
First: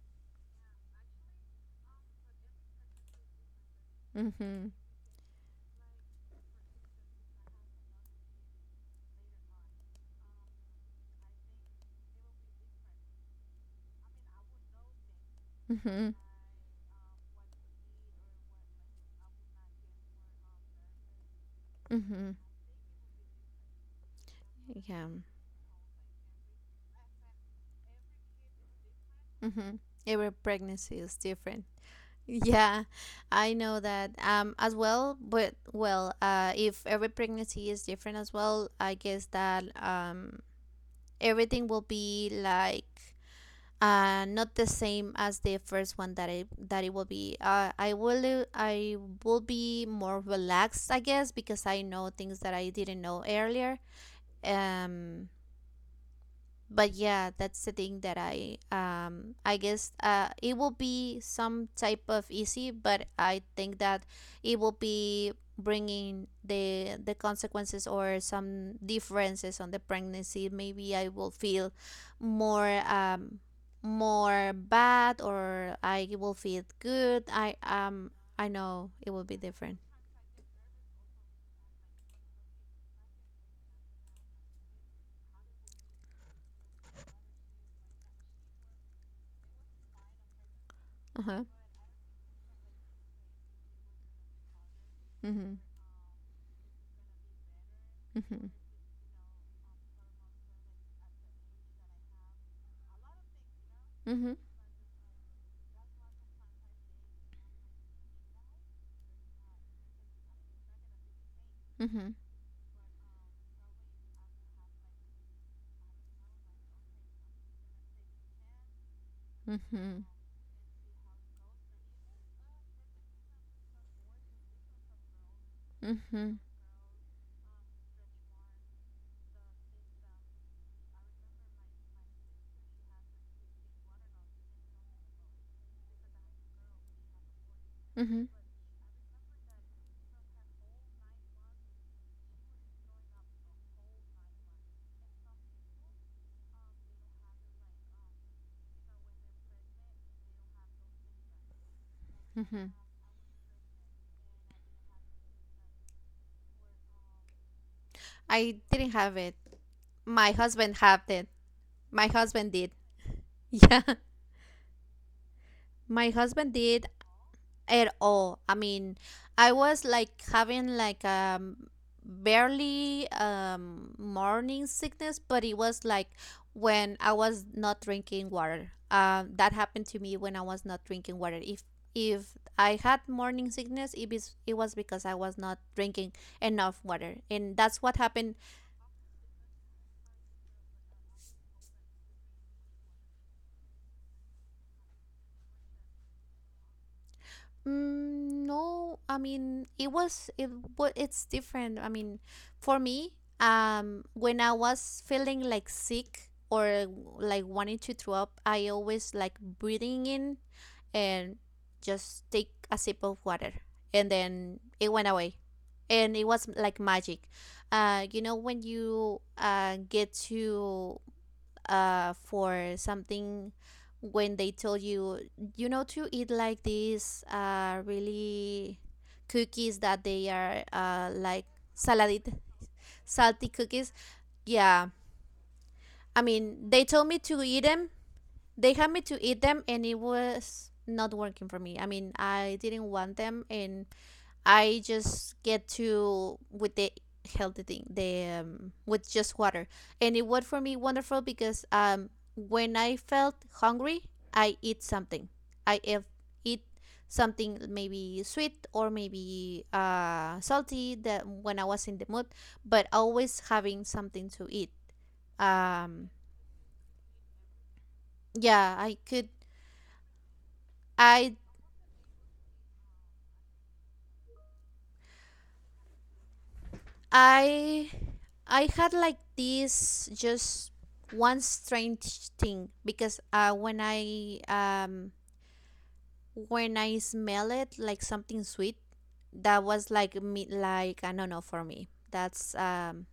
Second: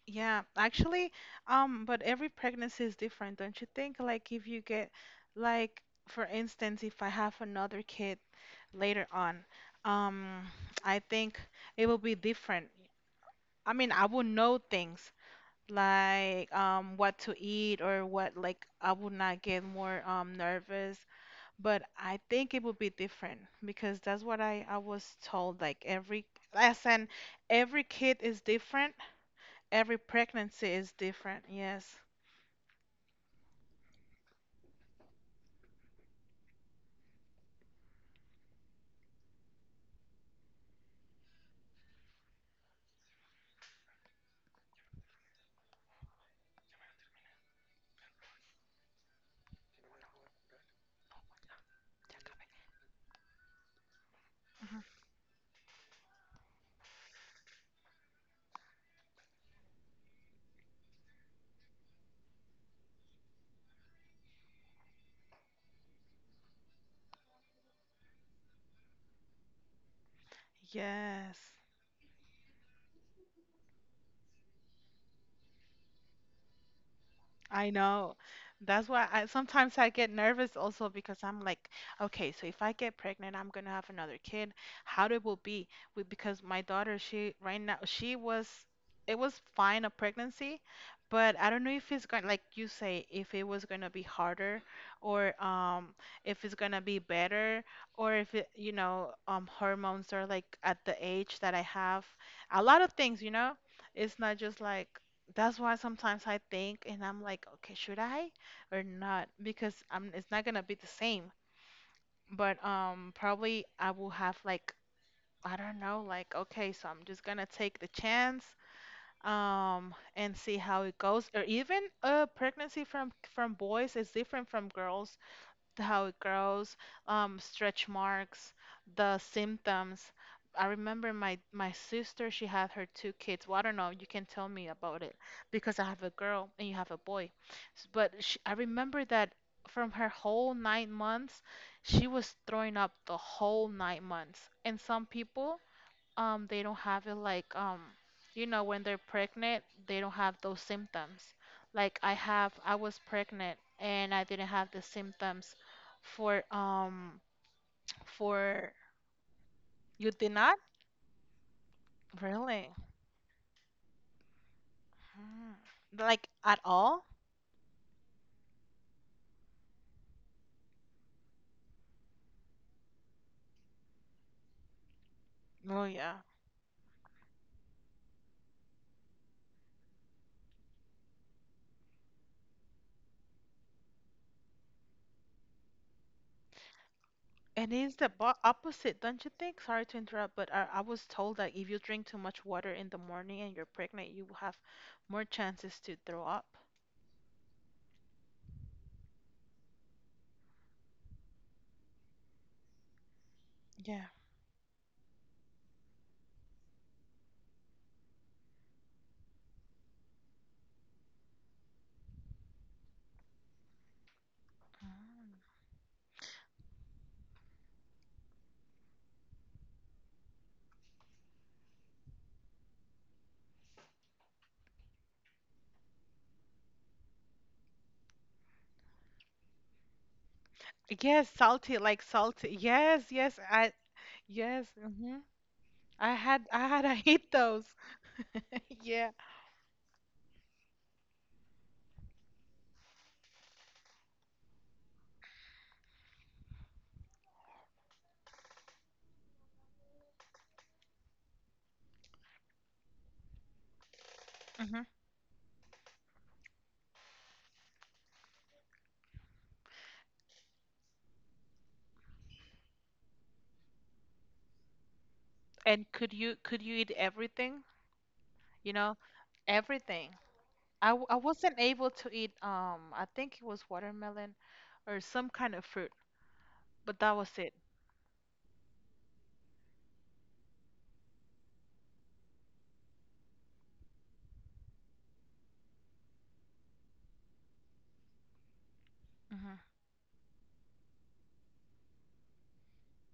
B: Yeah, actually, but every pregnancy is different, don't you think? Like if you
A: Mm-hmm.
B: get like for instance, if I have another kid later on, um, I think it will be different. I mean, I will know things
A: Mm-hmm.
B: like what to eat or what like I would not get more nervous, but I
A: Mm-hmm.
B: think it will be different because that's what I
A: Yeah.
B: was told like every lesson, every kid is different.
A: Mm-hmm.
B: Every
A: Every
B: pregnancy is
A: pregnancy is
B: different.
A: different.
B: Yes.
A: Yeah, I know that as well, but well, if every pregnancy is different as well, I guess that everything will be like not the same as the first one that it will be. I will be more relaxed, I guess, because I know things that I didn't know earlier.
B: Mhm.
A: Um but yeah, that's the thing that I guess it will be some type of easy, but I think that it will be bringing the consequences or some differences on the pregnancy. Maybe I will
B: Yes.
A: feel more um more bad, or I will feel good i
B: I
A: um
B: know.
A: I know
B: That's why
A: it will
B: I
A: be different.
B: sometimes I get nervous also because I'm like, okay, so if I get pregnant, I'm gonna have another kid. How it will be? We, because my daughter, she right now she was it was fine a pregnancy, but
A: Uh-huh.
B: I don't know if it's going like you say if it was gonna be harder or
A: Mhm.
B: if it's gonna be better or if it,
A: Mhm.
B: you know hormones are like at the age that I have a lot of things you know. It's
A: Mhm.
B: not just like that's why sometimes I think and I'm like, okay, should I or not? Because I'm it's not gonna be the same.
A: Mhm.
B: But probably I will have like I don't know, like okay, so I'm just gonna take the chance
A: Mhm.
B: and see how it goes. Or even pregnancy from boys is different from girls, how it
A: Mhm.
B: grows, stretch marks, the symptoms. I remember my sister, she had her two kids. Well, I don't know, you can tell me about it because I have a girl and you have a boy. But
A: Mhm.
B: she, I remember that from her whole 9 months, she was throwing up the whole 9 months. And some people, they don't have it like you know when they're pregnant they don't have those symptoms like I have
A: Mhm.
B: I was pregnant and I didn't have the symptoms for um
A: I
B: for
A: didn't have it.
B: You did
A: My
B: not?
A: husband had it. My husband
B: Really?
A: did. [laughs] Yeah.
B: Mm.
A: My
B: Like
A: husband
B: at
A: did
B: all?
A: at all. I mean, I was like having like barely morning sickness, but it
B: Oh
A: was like
B: yeah.
A: when I was not drinking water. That happened to me when I was not drinking water. If I had morning sickness, it was because I was not drinking enough water. And
B: And
A: that's
B: it's
A: what
B: the bo
A: happened.
B: opposite, don't you think? Sorry to interrupt, but I was told that if you drink too much water in the morning and you're pregnant, you will have more chances to throw up.
A: Mm, no, I mean it was it what it's different. I mean, for me,
B: Yeah.
A: when I was feeling like sick or like wanting to throw up, I always like breathing in and just take a sip of water, and then it went
B: Mm.
A: away, and it was like magic. You know when you get to for something, when they tell you, you know, to eat like these really cookies that they are
B: Yes,
A: like
B: salty, like
A: saladit,
B: salty. Yes, yes,
A: salty
B: I
A: cookies.
B: yes.
A: Yeah,
B: hmm I
A: I
B: had
A: mean,
B: I
A: they
B: had I
A: told me
B: eat
A: to eat
B: those.
A: them.
B: [laughs]
A: They had me
B: Yeah.
A: to eat them, and it was not working for me. I mean, I didn't want them, and I just get to with the healthy thing, the with just water, and it worked for me wonderful because when I felt hungry, I
B: hmm
A: eat something. I ev- Eat something maybe sweet or maybe salty, that when I was in the mood, but always having something to eat.
B: And
A: Um,
B: could you eat everything? You
A: yeah,
B: know,
A: I could.
B: everything. I
A: I
B: wasn't able to eat I think it was watermelon or some kind of fruit, but that was it.
A: I I had like this just one strange thing because when I smell it like something sweet,
B: Hmm
A: that was like me. Like I don't know, for me that's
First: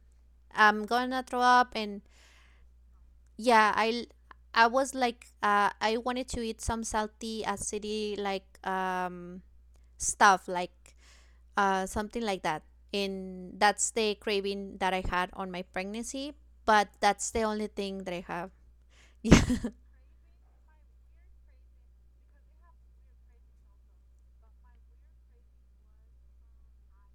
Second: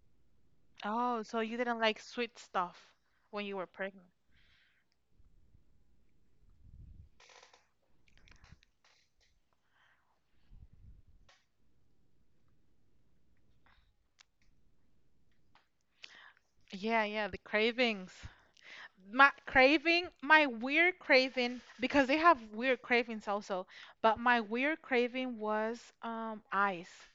A: I'm
B: Oh,
A: gonna throw
B: so you
A: up.
B: didn't like
A: And
B: sweet stuff when you were
A: yeah,
B: pregnant.
A: I was like I wanted to eat some salty acidy like stuff like something like that. And that's the craving that I had on my pregnancy, but
B: Yeah, yeah,
A: that's
B: the
A: the only thing
B: cravings.
A: that I have. [laughs]
B: My
A: Yeah.
B: craving, my weird craving, because they have weird cravings also, but my weird craving was ice.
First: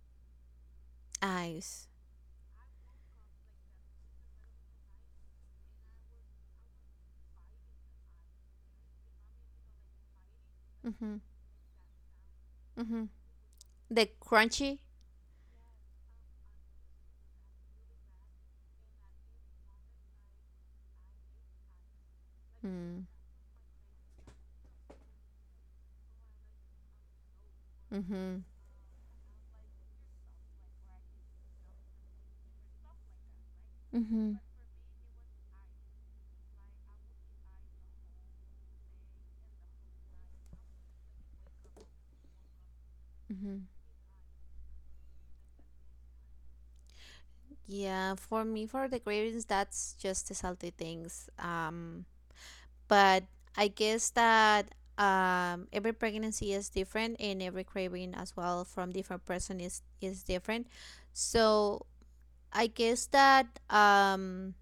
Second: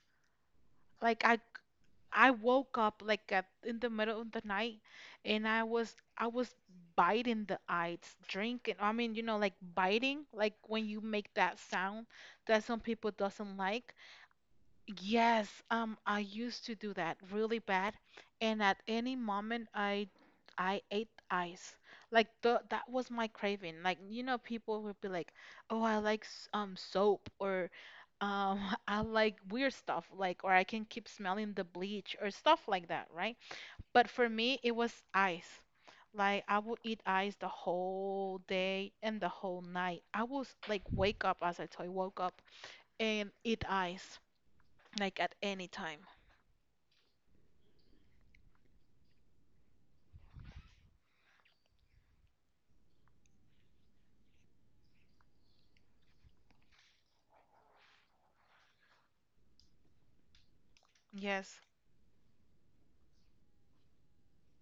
B: Like
A: Eyes.
B: I woke up like at, in the middle of the night and I was biting the ice, drinking. I mean, you know, like biting, like when you
A: Mm-hmm.
B: make that sound that some
A: Mm-hmm.
B: people doesn't like.
A: The crunchy.
B: Yes, I used to do that really bad, and at any moment I ate ice. Like the, that
A: Mm.
B: was my craving. Like you know, people would be like, "Oh, I like soap," or
A: Mm-hmm.
B: um, [laughs] "I like weird stuff," like or "I can keep smelling the bleach" or stuff like that, right? But for
A: Mm-hmm.
B: me, it was ice. Like I would eat ice the whole day and the whole night. I was like wake up as I told you, woke up and
A: Mm-hmm.
B: eat ice. Like at any time.
A: Yeah, for me, for the cravings, that's just the salty things. But I guess that every pregnancy is different, and every craving as well from different person is different.
B: Yes.
A: So I guess that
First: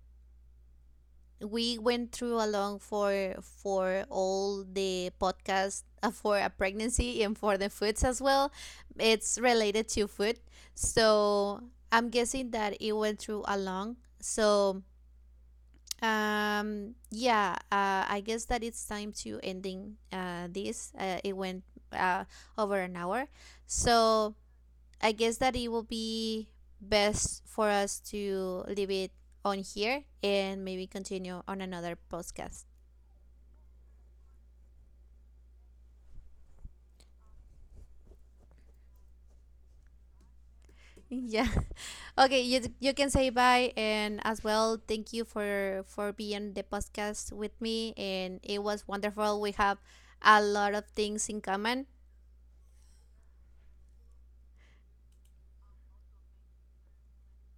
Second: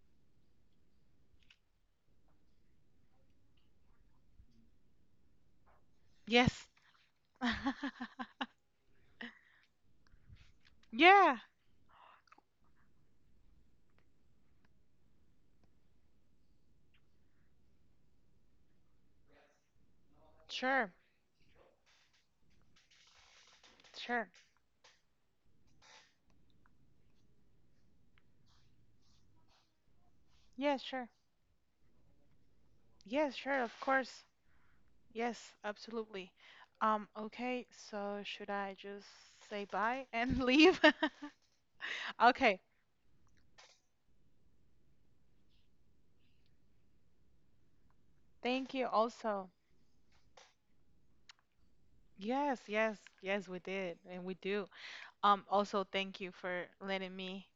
A: we went through along for all the podcast, for a
B: Yes.
A: pregnancy and for the foods
B: [laughs]
A: as well. It's related to food,
B: Yeah.
A: so I'm guessing that it went through along. So yeah, I guess that it's time to ending this.
B: Sure.
A: It went uh over an hour,
B: Sure.
A: so I guess that it will be best for us to leave it on here and
B: Yeah,
A: maybe
B: sure.
A: continue on another podcast. [laughs]
B: Yes, sure, of course. Yes, absolutely. Okay, so should I just say bye and [laughs] leave? [laughs]
A: Yeah. [laughs] Okay, you
B: Okay.
A: you can say bye and as well thank you for being the podcast with me, and it
B: Thank
A: was
B: you
A: wonderful.
B: also.
A: We have a lot of things in common.
B: Yes, yes, yes, we did, and we do. Also thank you for letting me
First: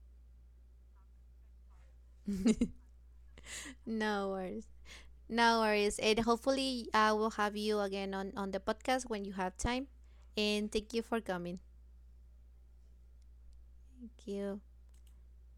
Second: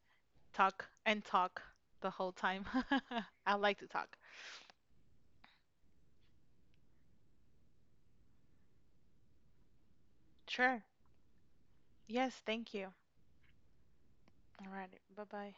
B: talk and talk the whole time.
A: [laughs]
B: [laughs] I like to talk.
A: No worries. No worries. And hopefully I will have you again on the podcast when you have time. And
B: Sure.
A: thank you for coming.
B: Yes, thank you.
A: Thank you.
B: All right. Bye-bye.